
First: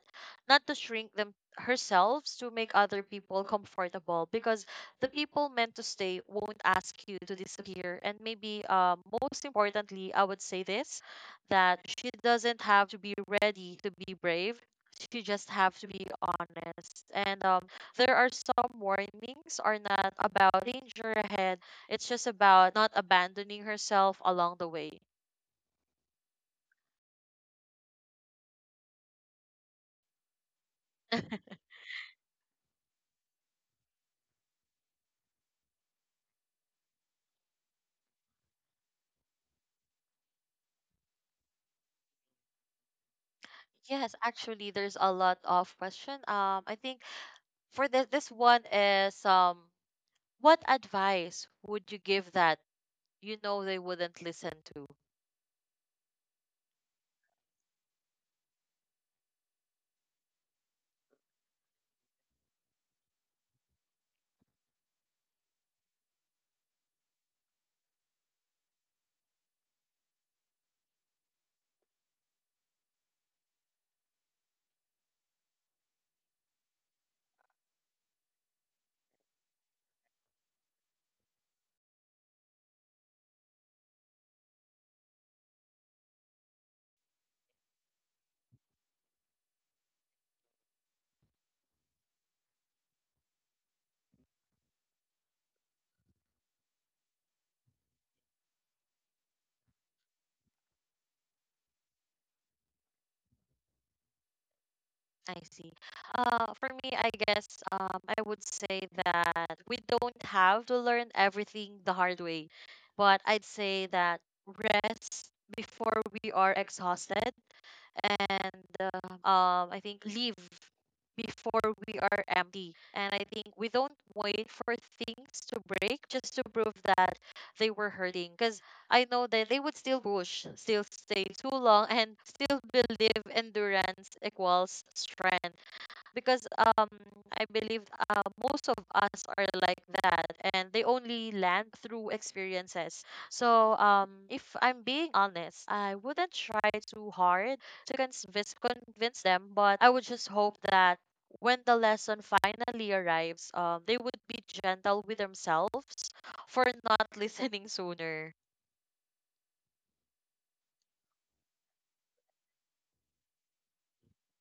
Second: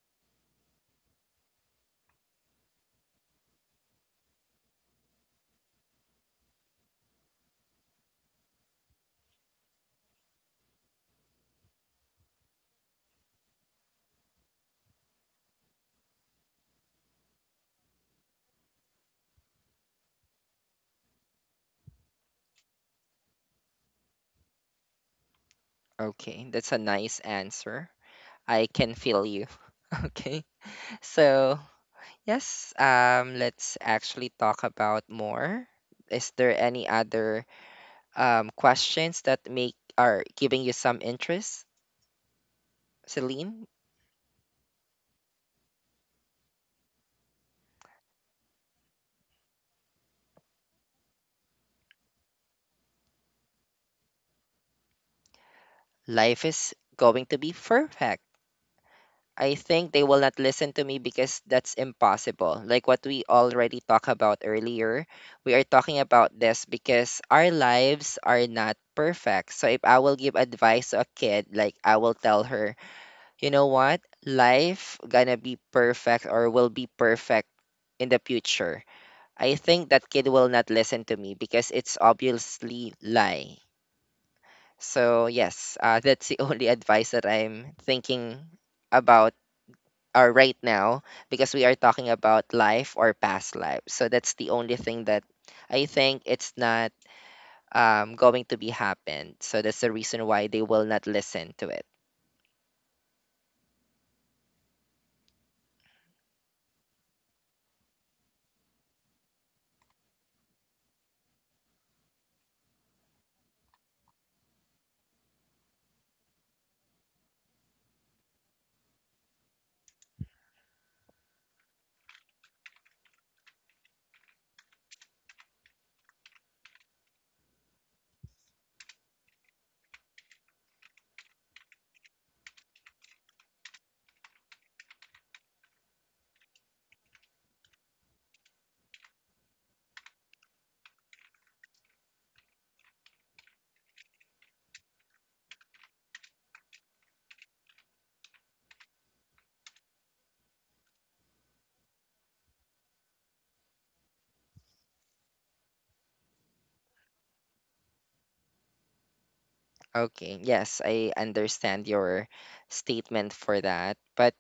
not to shrink them herself to make other people comfortable, because the people meant to stay won't ask you to disappear. And maybe most importantly, I would say this, that she doesn't have to be ready to be brave, she just have to be honest. And there are some warnings are not about danger ahead, it's just about not abandoning herself along the way.
Okay, that's a nice answer. I can feel you. Okay. So, yes, let's actually talk about more. Is there any other questions that make are giving you some interest, Celine?
Yes, actually, there's a lot of question. I think for this, this one is what advice would you give that you know they wouldn't listen to?
Life is going to be perfect. I think they will not listen to me because that's impossible. Like what we already talked about earlier, we are talking about this because our lives are not perfect. So if I will give advice to a kid, like I will tell her, you know what? Life gonna be perfect or will be perfect in the future. I think that kid will not listen to me because it's obviously lie. So yes, that's the only advice that I'm thinking about, or right now, because we are talking about life or past life. So that's the only thing that I think it's not, going to be happened. So that's the reason why they will not listen to it.
I see. For me, I guess I would say that we don't have to learn everything the hard way, but I'd say that rest before we are exhausted, and I think leave before we are empty. And I think we don't wait for things to break just to prove that they were hurting. Because I know that they would still push, still stay too long, and still believe endurance equals strength, because I believe most of us are like that, and they only land through experiences. So if I'm being honest, I wouldn't try too hard to convince them, but I would just hope that when the lesson finally arrives, they would be gentle with themselves for not listening sooner.
Okay. Yes, I understand your statement for that. But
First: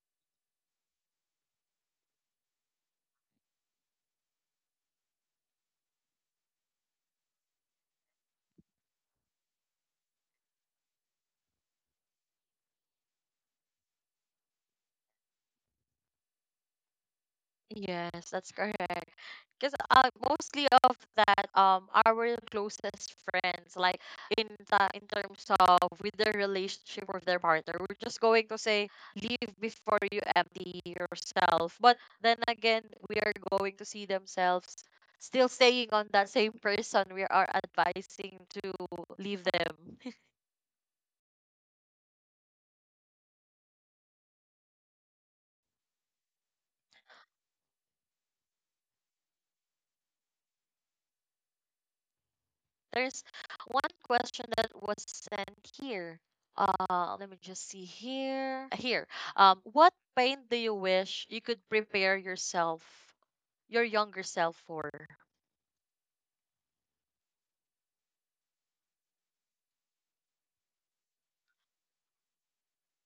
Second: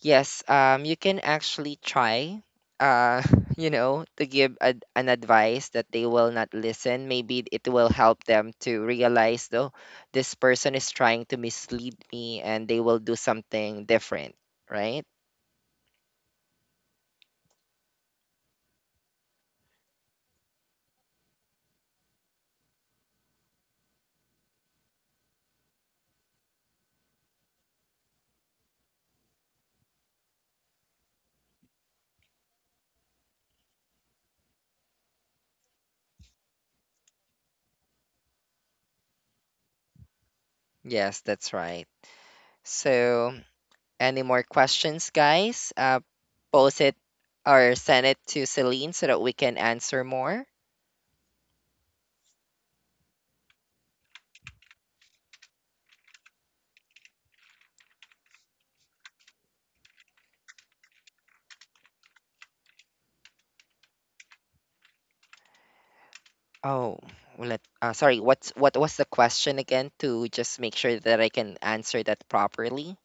yes, you can actually try, uh, you know, to give a, an advice that they will not listen. Maybe it will help them to realize, though, this person is trying to mislead me and they will do something different, right?
Yes, that's correct. Because mostly of that, our closest friends, like in the in terms of with their relationship with their partner, we're just going to say leave before you empty yourself. But then again, we are going to see themselves still staying on that same person we are advising to leave them.
Yes, that's right. So, any more questions, guys? Post it or send it to Celine so that we can answer more.
There's one question that was sent here. Let me just see here. Here. What pain do you wish you could prepare yourself, your younger self for?
Oh, let sorry, what was the question again to just make sure that I can answer that properly?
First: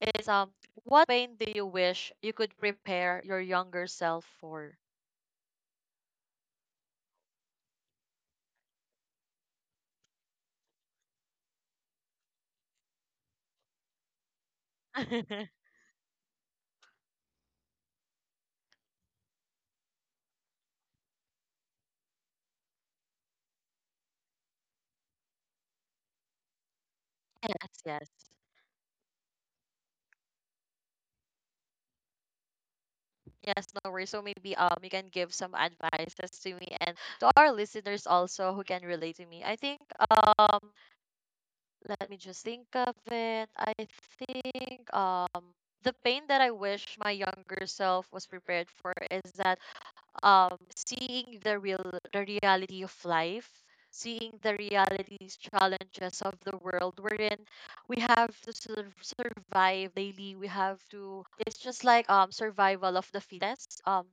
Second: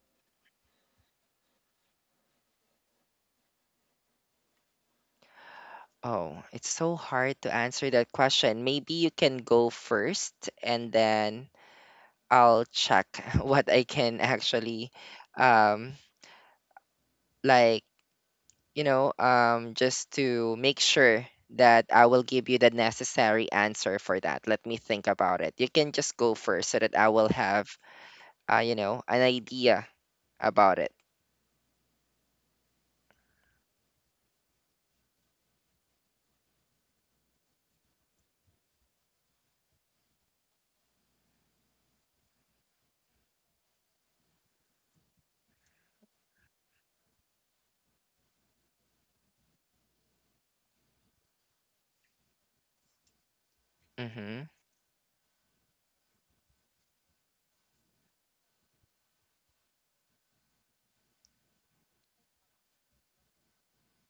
It's what pain do you wish you could prepare your younger self for?
Oh, it's so hard to answer that question. Maybe you can go first, and then I'll check what I can actually, um like, you know, just to make sure that I will give you the necessary answer for that. Let me think about it. You can just go first so that I will have,
Yes, yes.
you know, an idea about it.
Yes, no worries. So maybe you can give some advices to me and to our listeners also who can relate to me. I think um let me just think of it. I think the pain that I wish my younger self was prepared for is that seeing the real the reality of life, seeing
Mm-hmm.
the realities challenges of the world wherein we have to survive daily. We have to it's just like survival of the fittest.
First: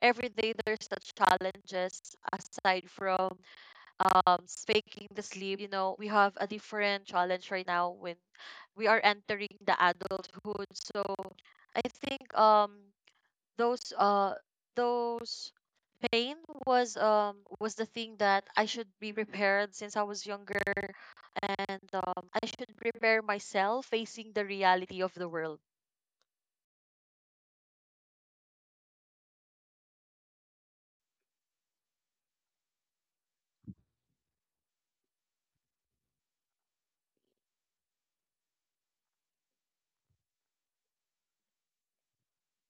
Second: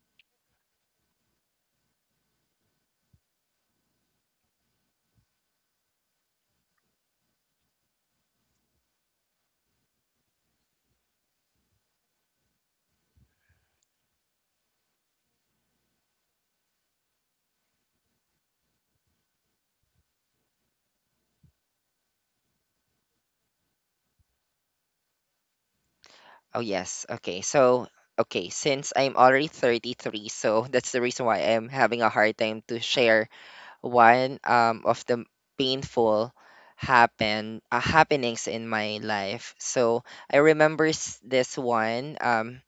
Every day there's such challenges aside from speaking the sleep we have a different challenge right now when we are entering the adulthood. So I think those those pain was the thing that I should be prepared since I was younger. And I should prepare myself facing the reality of the world.
Oh yes. Okay. So okay, since I'm already 33, so that's the reason why I'm having a hard time to share one of the painful happenings in my life. So I remember this one.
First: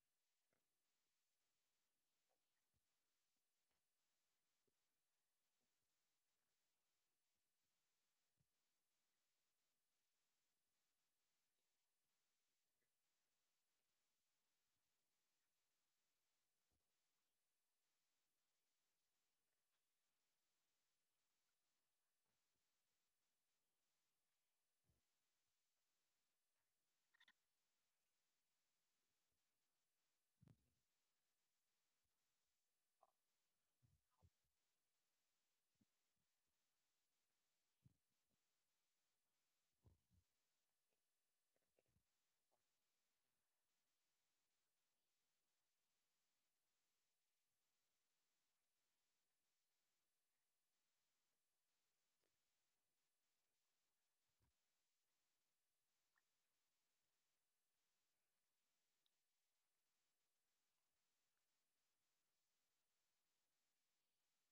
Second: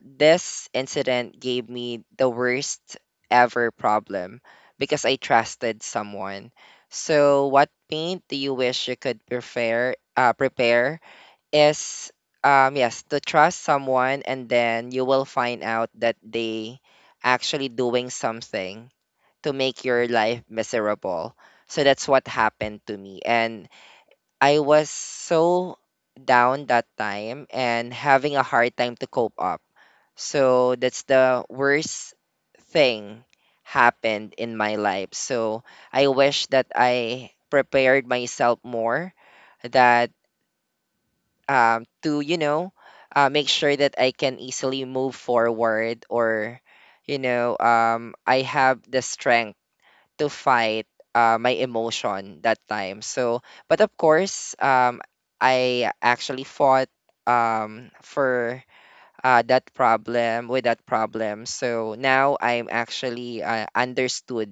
This incident gave me the worst ever problem because I trusted someone. So what paint do you wish you could prepare? Prepare is, yes, to trust someone and then you will find out that they actually doing something to make your life miserable. So that's what happened to me, and I was so down that time and having a hard time to cope up. So that's the worst thing happened in my life. So I wish that I prepared myself more, that, to, you know, make sure that I can easily move forward, or, you know, I have the strength to fight my emotion that time. So, but of course, I actually fought, for, that problem, with that problem. So now I'm actually understood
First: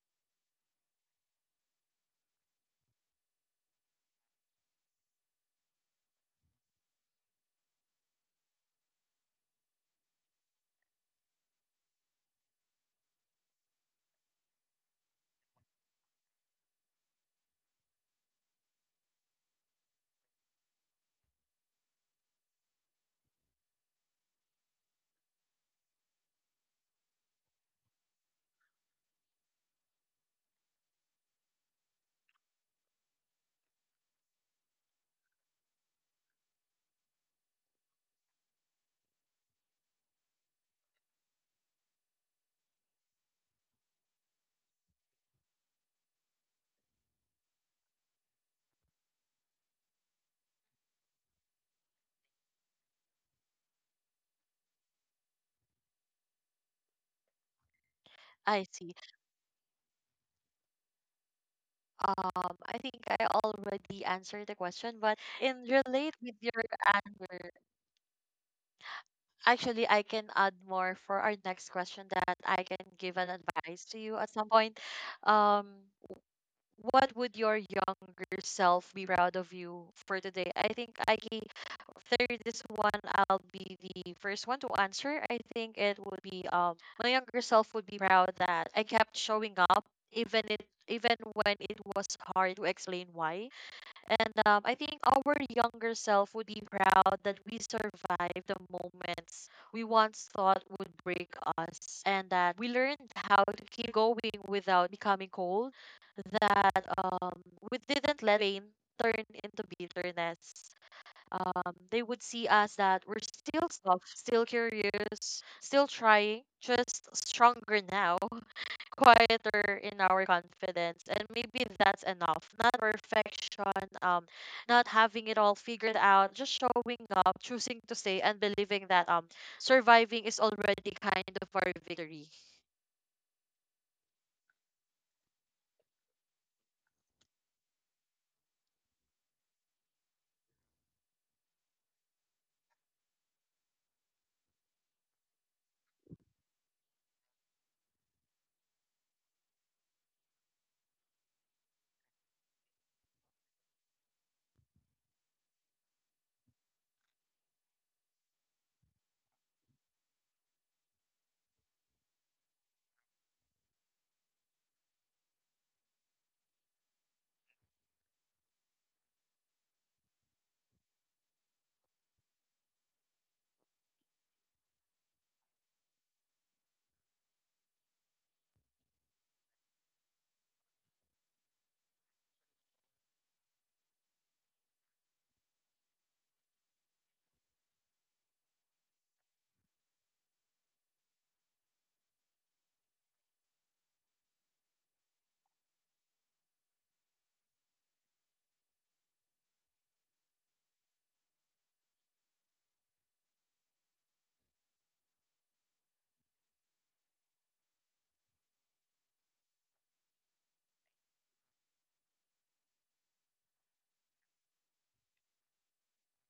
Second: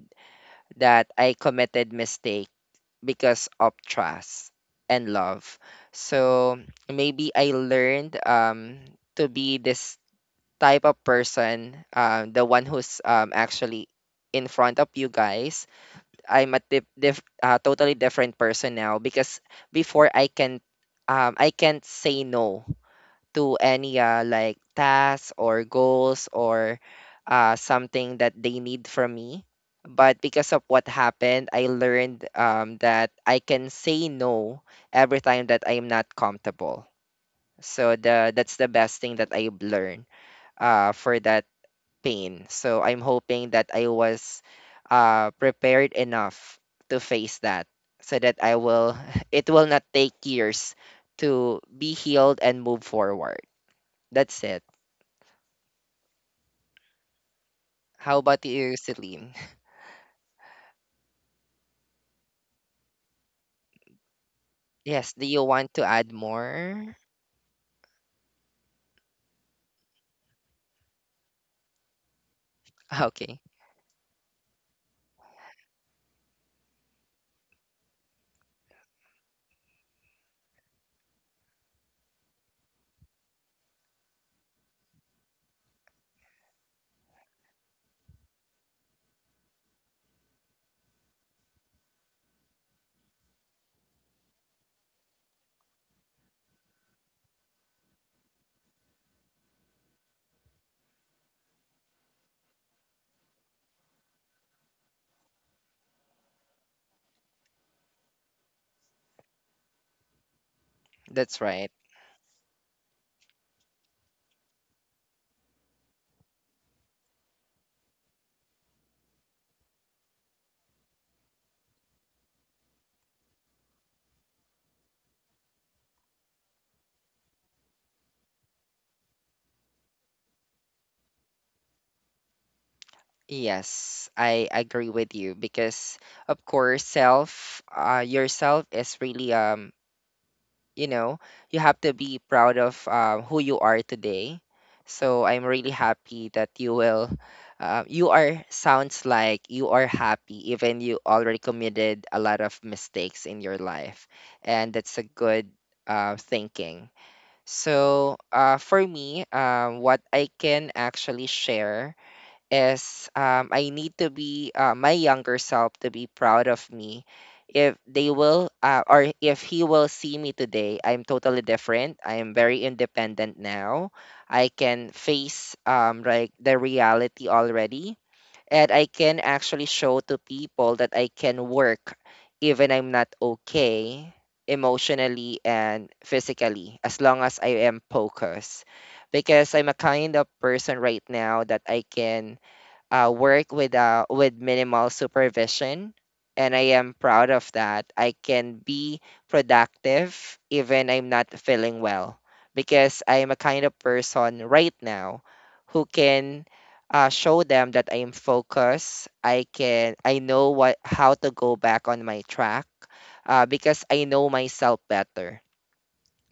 that I committed mistake because of trust and love. So maybe I learned, to be this type of person, the one who's, actually in front of you guys. I'm a totally different person now, because before I can, I can't say no to any, like tasks or goals, or something that they need from me. But because of what happened, I learned, that I can say no every time that I'm not comfortable. So the that's the best thing that I've learned, for that pain. So I'm hoping that I was, prepared enough to face that, so that I will it will not take years to be healed and move forward. That's it. How about
I
you,
see.
Celine?
I think I already answered the question,
Yes,
but
do you
in
want to add
relate with your
more?
answer. Actually, I can add more for our next question that I can give an
Okay,
advice to you at some point. Um, what would your younger self be proud of you for today? I think I can there this one, I'll be the first one to answer. I think it would be, my younger self would be proud that I kept showing up even when it was hard to explain why. And I think our younger self would be proud that we survived the moments we once thought would break us, and that we learned how to keep going without becoming cold, that we didn't let pain turn into bitterness.
that's right.
They would see us that we're still soft, still curious, still trying, just stronger now. Quieter in our confidence, and maybe that's enough, not perfection, not having it all figured out, just showing up, choosing to stay, and believing that surviving is already kind of our victory.
Yes, I agree with you, because of course self yourself is really, you know, you have to be proud of who you are today. So I'm really happy that you will, you are sounds like you are happy even you already committed a lot of mistakes in your life, and that's a good thinking. So, for me, what I can actually share is, I need to be, my younger self to be proud of me. If they will, or if he will see me today, I'm totally different. I am very independent now. I can face, like the reality already, and I can actually show to people that I can work even I'm not okay emotionally and physically, as long as I am focused, because I'm a kind of person right now that I can, work with, with minimal supervision, and I am proud of that. I can be productive even I'm not feeling well, because I am a kind of person right now who can, show them that I am focused. I know what how to go back on my track, because I know myself better.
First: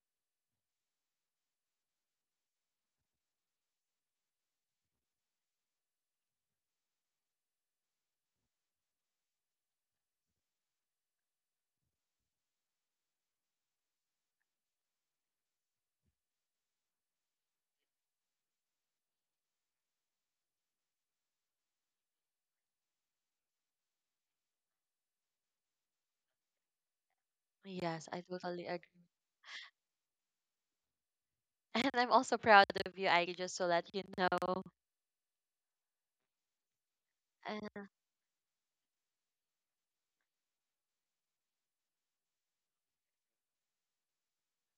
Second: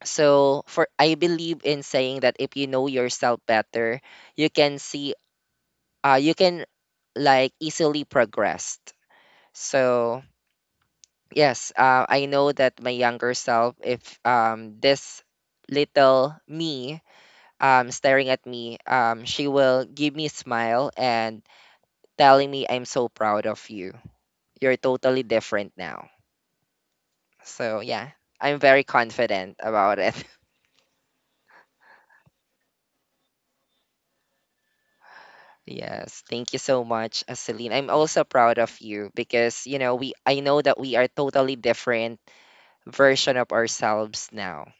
So for I believe in saying that if you know yourself better, you can see, you can like easily progress. So yes, I know that my younger self, if, this little me, staring at me, she will give me smile and telling me I'm so proud of you. You're totally different now. So
Yes,
yeah,
I
I'm
totally
very
agree.
confident about it.
And I'm also proud of you, I just to let you know.
Yes, thank you so much, Celine. I'm also proud of you because you know we I know that we are totally different version of ourselves now.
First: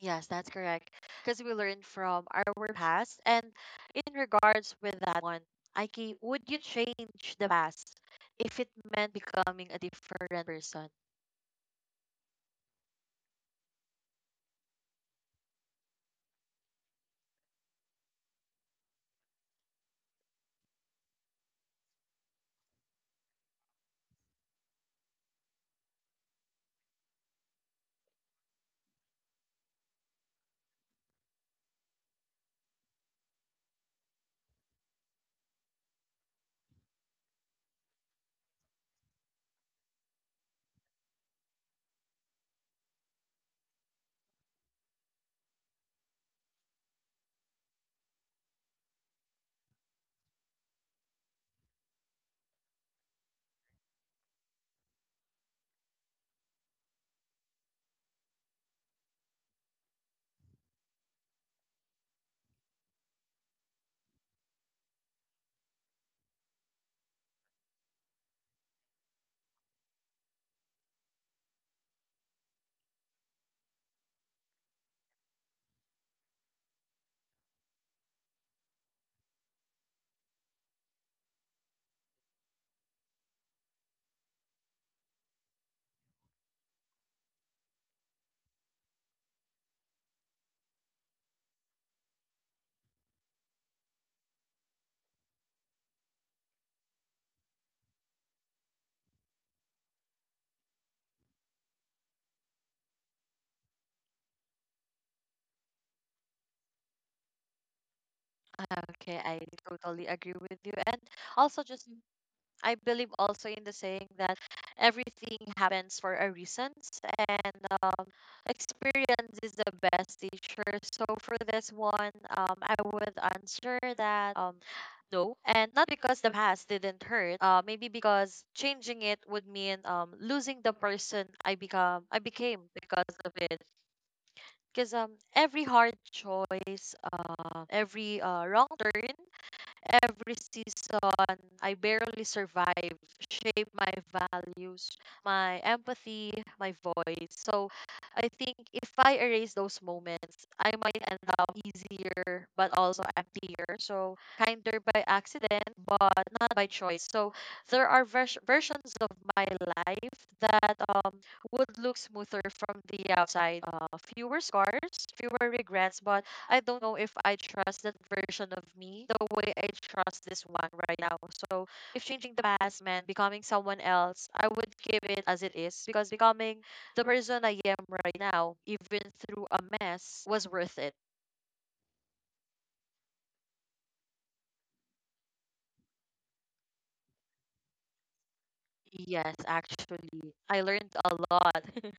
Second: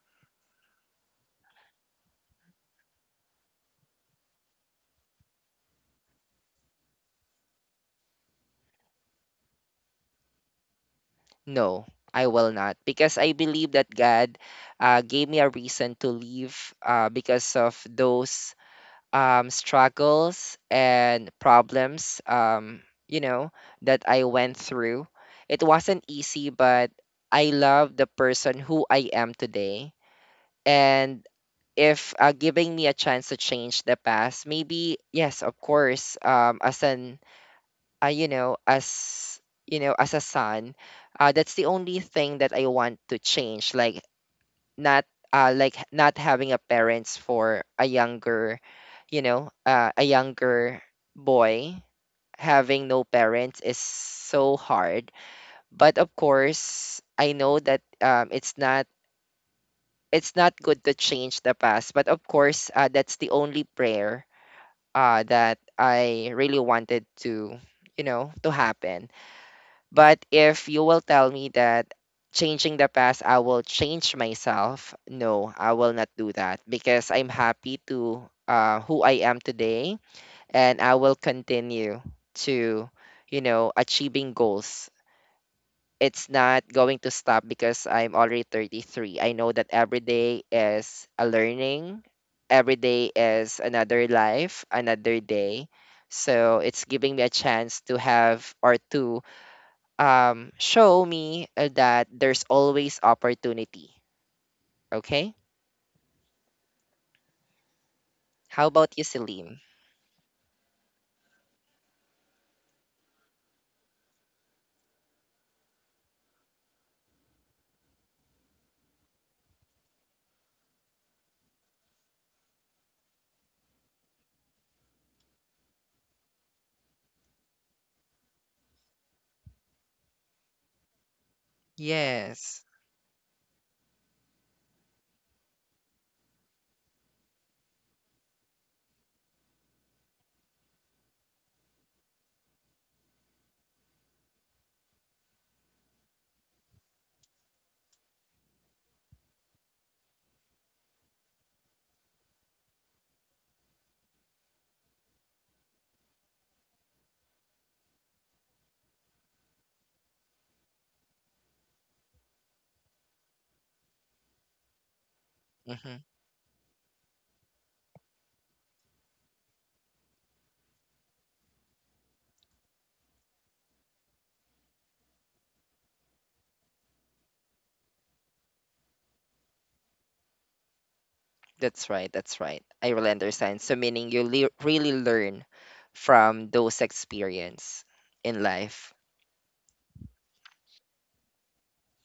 Yes, that's correct. Because we learn from our past. And in regards with that one, Aiki, would you change the past if it meant becoming a different person?
No, I will not, because I believe that God, gave me a reason to leave, because of those, struggles and problems, you know, that I went through. It wasn't easy, but I love the person who I am today. And if, giving me a chance to change the past, maybe, yes, of course, as an, uh, you know, as you know, as a son, that's the only thing that I want to change. Like not, like not having a parents for a younger, you know, a younger boy having no parents is so hard. But of course, I know that, it's not, it's not good to change the past. But of course, that's the only prayer, that I really wanted to, you know, to happen. But if you will tell me that changing the past, I will change myself, no, I will not do that because I'm happy to, who I am today, and I will continue to, you know, achieving goals. It's not going to stop because I'm already 33. I know that every day is a learning, every day is another life, another day. So it's giving me a chance to have or to, show me that there's always opportunity. Okay? How
Ah,
about you,
okay, I
Celine?
totally agree with you. And also just I believe also in the saying that everything happens for a reason, and experience is the best teacher. So for this one, I would answer that, no, and not because the past didn't hurt. Maybe because changing it would mean losing the person I become, I
Yes.
became because of it. Because every hard choice, every wrong turn, every season I barely survived, shaped my values, my empathy, my voice. So I think if I erase those moments, I might end up easier but also emptier. So kinder by accident, but not by choice. So there are versions of my life that would look smoother from the outside. Fewer scars, fewer
hmm
regrets, but I don't know if I trust that version of me the way I trust this one right now. So if changing the past meant becoming someone else, I would keep it as it is, because becoming the person I am right now, even through a mess, was worth it.
That's right. That's right. I really understand. So, meaning you really learn from those experience in life.
Yes, actually, I learned a lot.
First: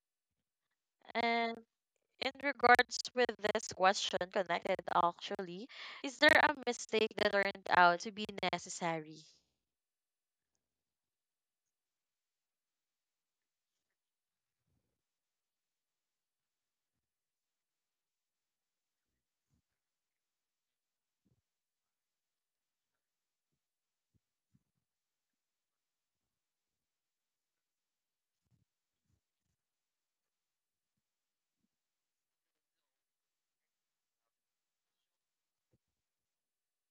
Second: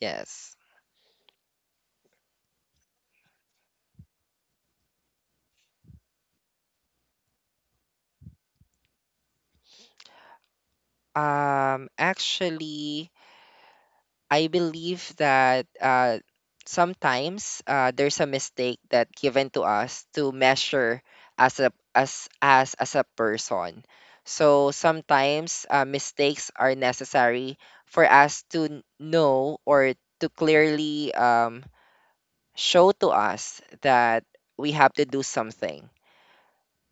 Yes.
And in regards with this question, connected actually, is there a mistake that turned out to be necessary?
Actually, I believe that, sometimes, there's a mistake that given to us to measure as a as a person. So sometimes, mistakes are necessary for us to know, or to clearly, show to us that we have to do something.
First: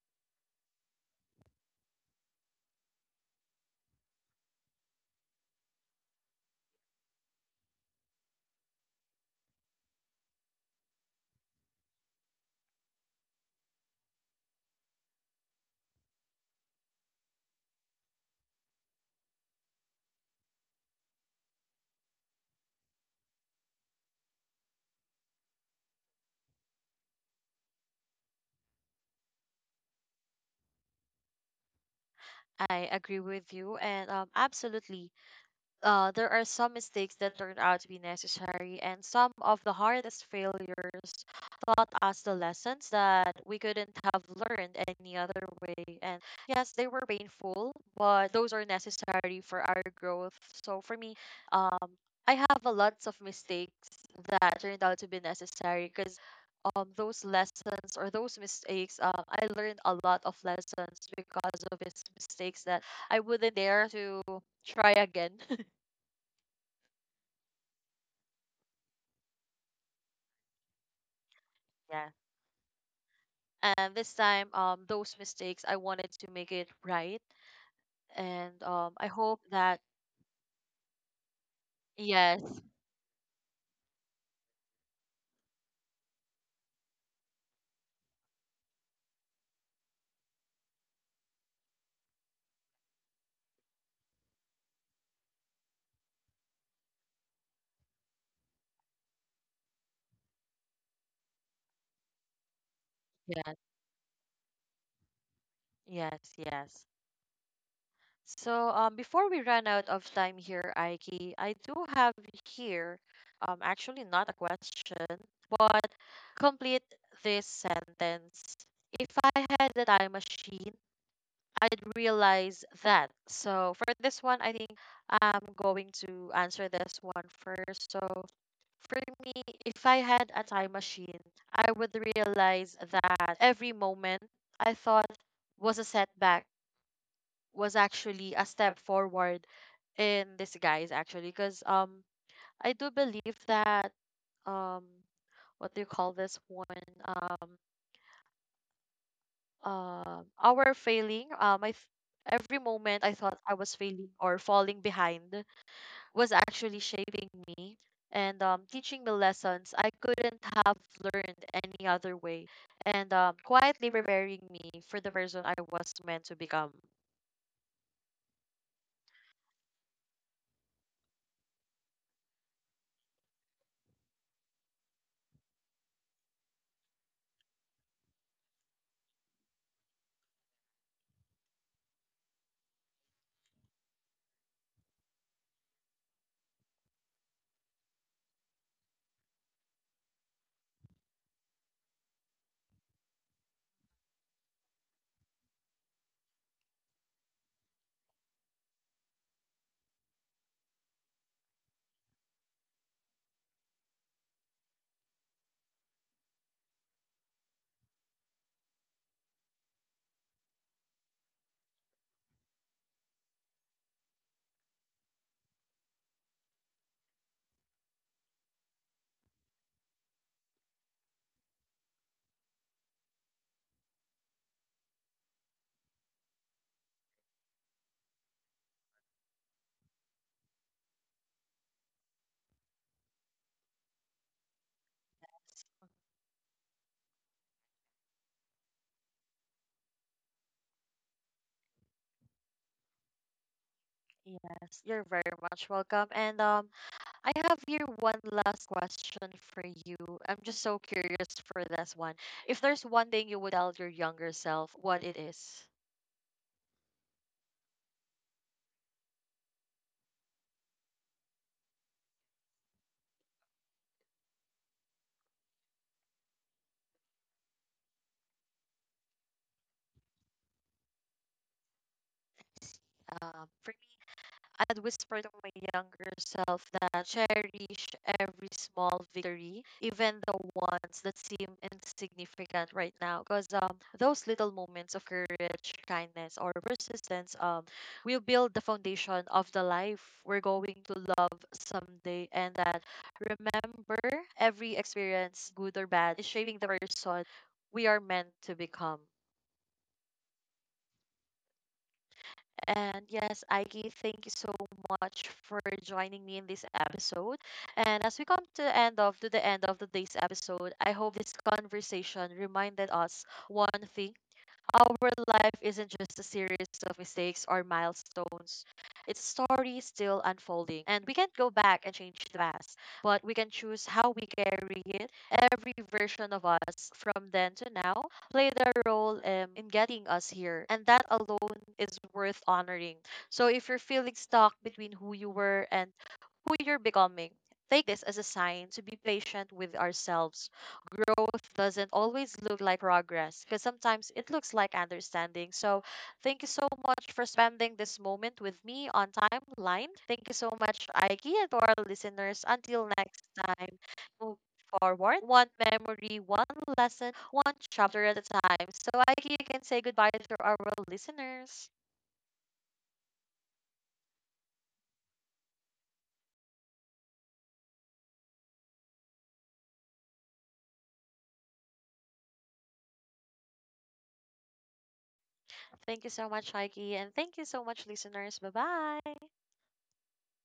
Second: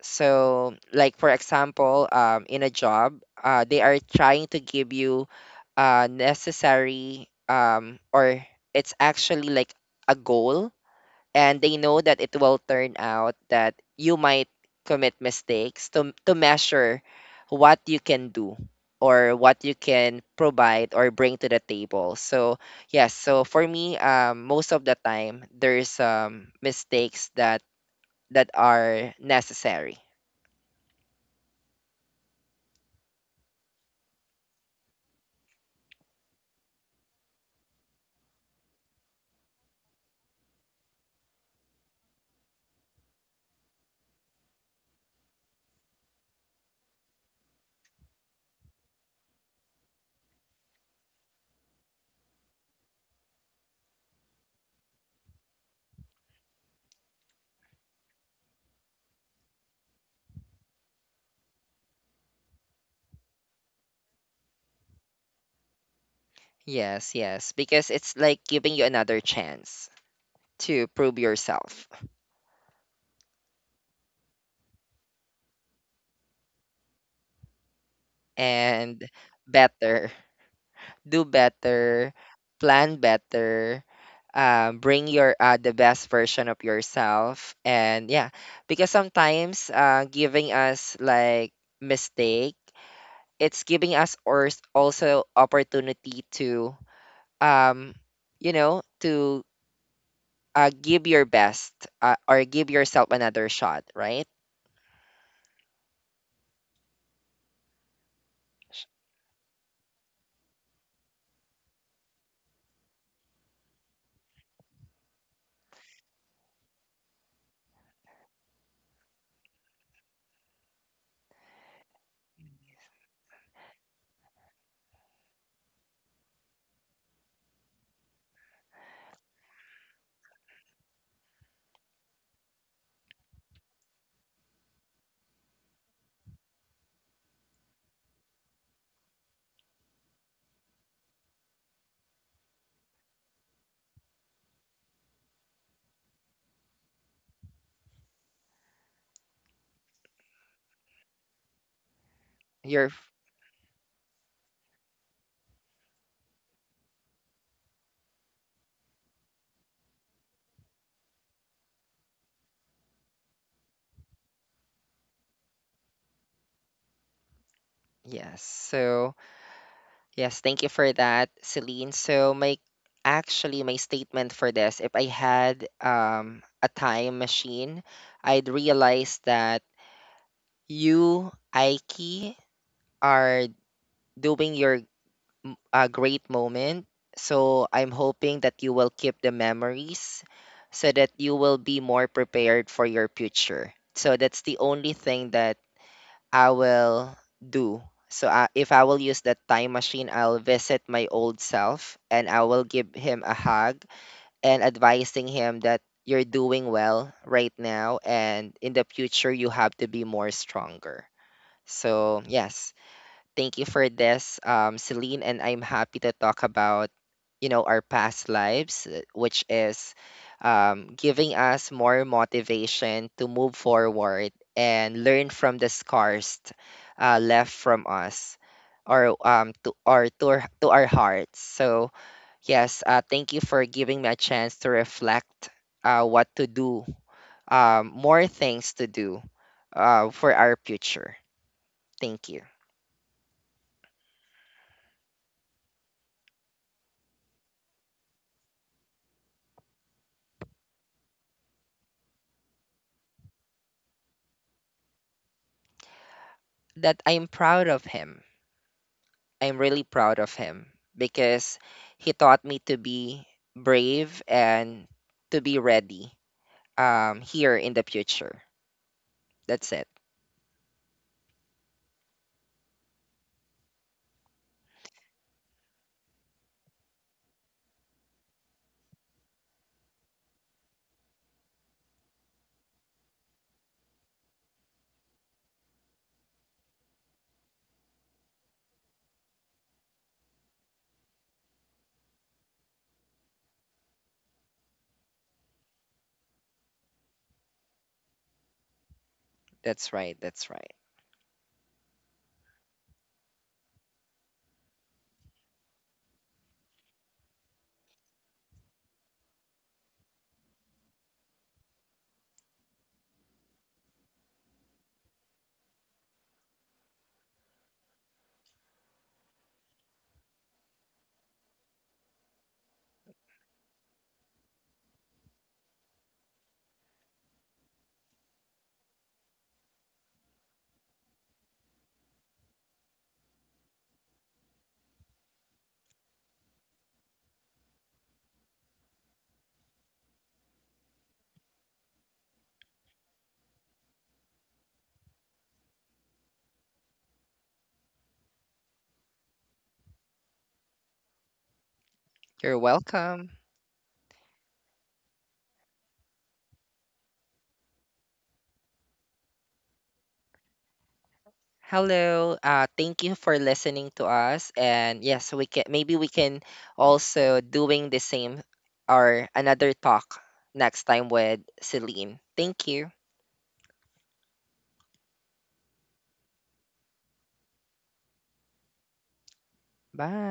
So, like for example, in a job, they are trying to give you, necessary or it's actually like a goal, and they know that it will turn out that you might commit mistakes to measure what you can do or what you can provide or bring to the table. So yes, so for me, most of the time there's, mistakes that that are necessary.
I agree with you, and absolutely, there are some mistakes that turned out to be necessary, and some of the hardest failures taught us the lessons that we couldn't have learned any other way. And yes, they were painful, but those are necessary for our growth. So for me, um, I have a lots of mistakes that turned out to be necessary because those lessons or those mistakes, I learned a lot of lessons because of these mistakes that I wouldn't dare to try again.
Yes, yes, because it's like giving you another chance to prove yourself,
Yeah. And this time, those mistakes, I wanted to make it right. And
and
I hope that,
better, do better,
yes,
plan better, bring your, the best version of yourself, and yeah, because sometimes, giving us like mistake, it's giving us or also opportunity to, um, you know, to, give your best, or give yourself another
yes,
shot, right?
yes. So before we run out of time here, Aiki, I do have here, actually not a question, but complete this sentence. If I had a time machine, I'd realize that. So for this one, I think I'm going to answer this one first. So for me, if I had a time machine, I would realize that every moment I thought was a setback was actually a step forward in disguise, actually. Because I do believe that um, what do you call this one? Our failing. Every
Your
moment I thought I was failing or falling behind was actually shaping me, and teaching me lessons I couldn't have learned any other way, and quietly preparing me for the person I was meant to become.
yes. So, yes, thank you for that, Celine. So, my actually my statement for this, if I had a time machine, I'd realize that you, Aiki, are doing your great moment. So, I'm hoping that you will keep the memories so that you will be more prepared for your future. So, that's the only thing that I will do. So I, if I will use that time machine, I'll visit my old self and I will give him a hug, and advising him that you're doing well right now and in the future you have to be more stronger. So, yes. Thank you for this, Celine. And I'm happy to talk about, you know, our past lives, which is, giving us more motivation to move forward and learn from the scars left from us, or to our hearts. So yes, thank you for giving me a chance to reflect, what to do, more things to do, for our future. Thank you.
Yes, you're very much welcome. And I have here one last question for you. I'm just so curious for this one. If there's one thing you would tell your younger self, what it is?
That I'm proud of him. I'm really proud of him because he taught me to be brave and to be ready, here in the future. That's it.
Um, I'd whisper to my younger self that cherish every small victory, even the ones that seem insignificant right now. Because those little moments of courage, kindness, or persistence will build the foundation of the life we're going to love someday. And that, remember, every experience, good or bad, is shaping the person we are meant to become.
That's right. That's right.
And yes, Aiki, thank you so much for joining me in this episode. And as we come to the end of to the end of today's episode, I hope this conversation reminded us one thing. Our life isn't just a series of mistakes or milestones. It's a story still unfolding, and we can't go back and change the past, but we can choose how we carry it. Every version of us from then to now played a role in getting us here, and that alone is worth honoring. So if you're feeling stuck between who you were and who you're becoming, take this as a sign to be patient with ourselves. Growth doesn't always look like progress, because sometimes it looks like understanding. So, thank you so much for spending this moment with me on Timeline. Thank you so much, Aiki, and to our listeners.
You're
Until next
welcome.
time, move forward one memory, one lesson, one chapter at a time. So, Aiki, you can say goodbye to our listeners.
Hello. Thank you for listening to us. And yes, we can maybe we can also doing the same or another talk next time with Celine. Thank you.
Thank you so much, Aiki, and thank you so much, listeners. Bye bye.
Bye.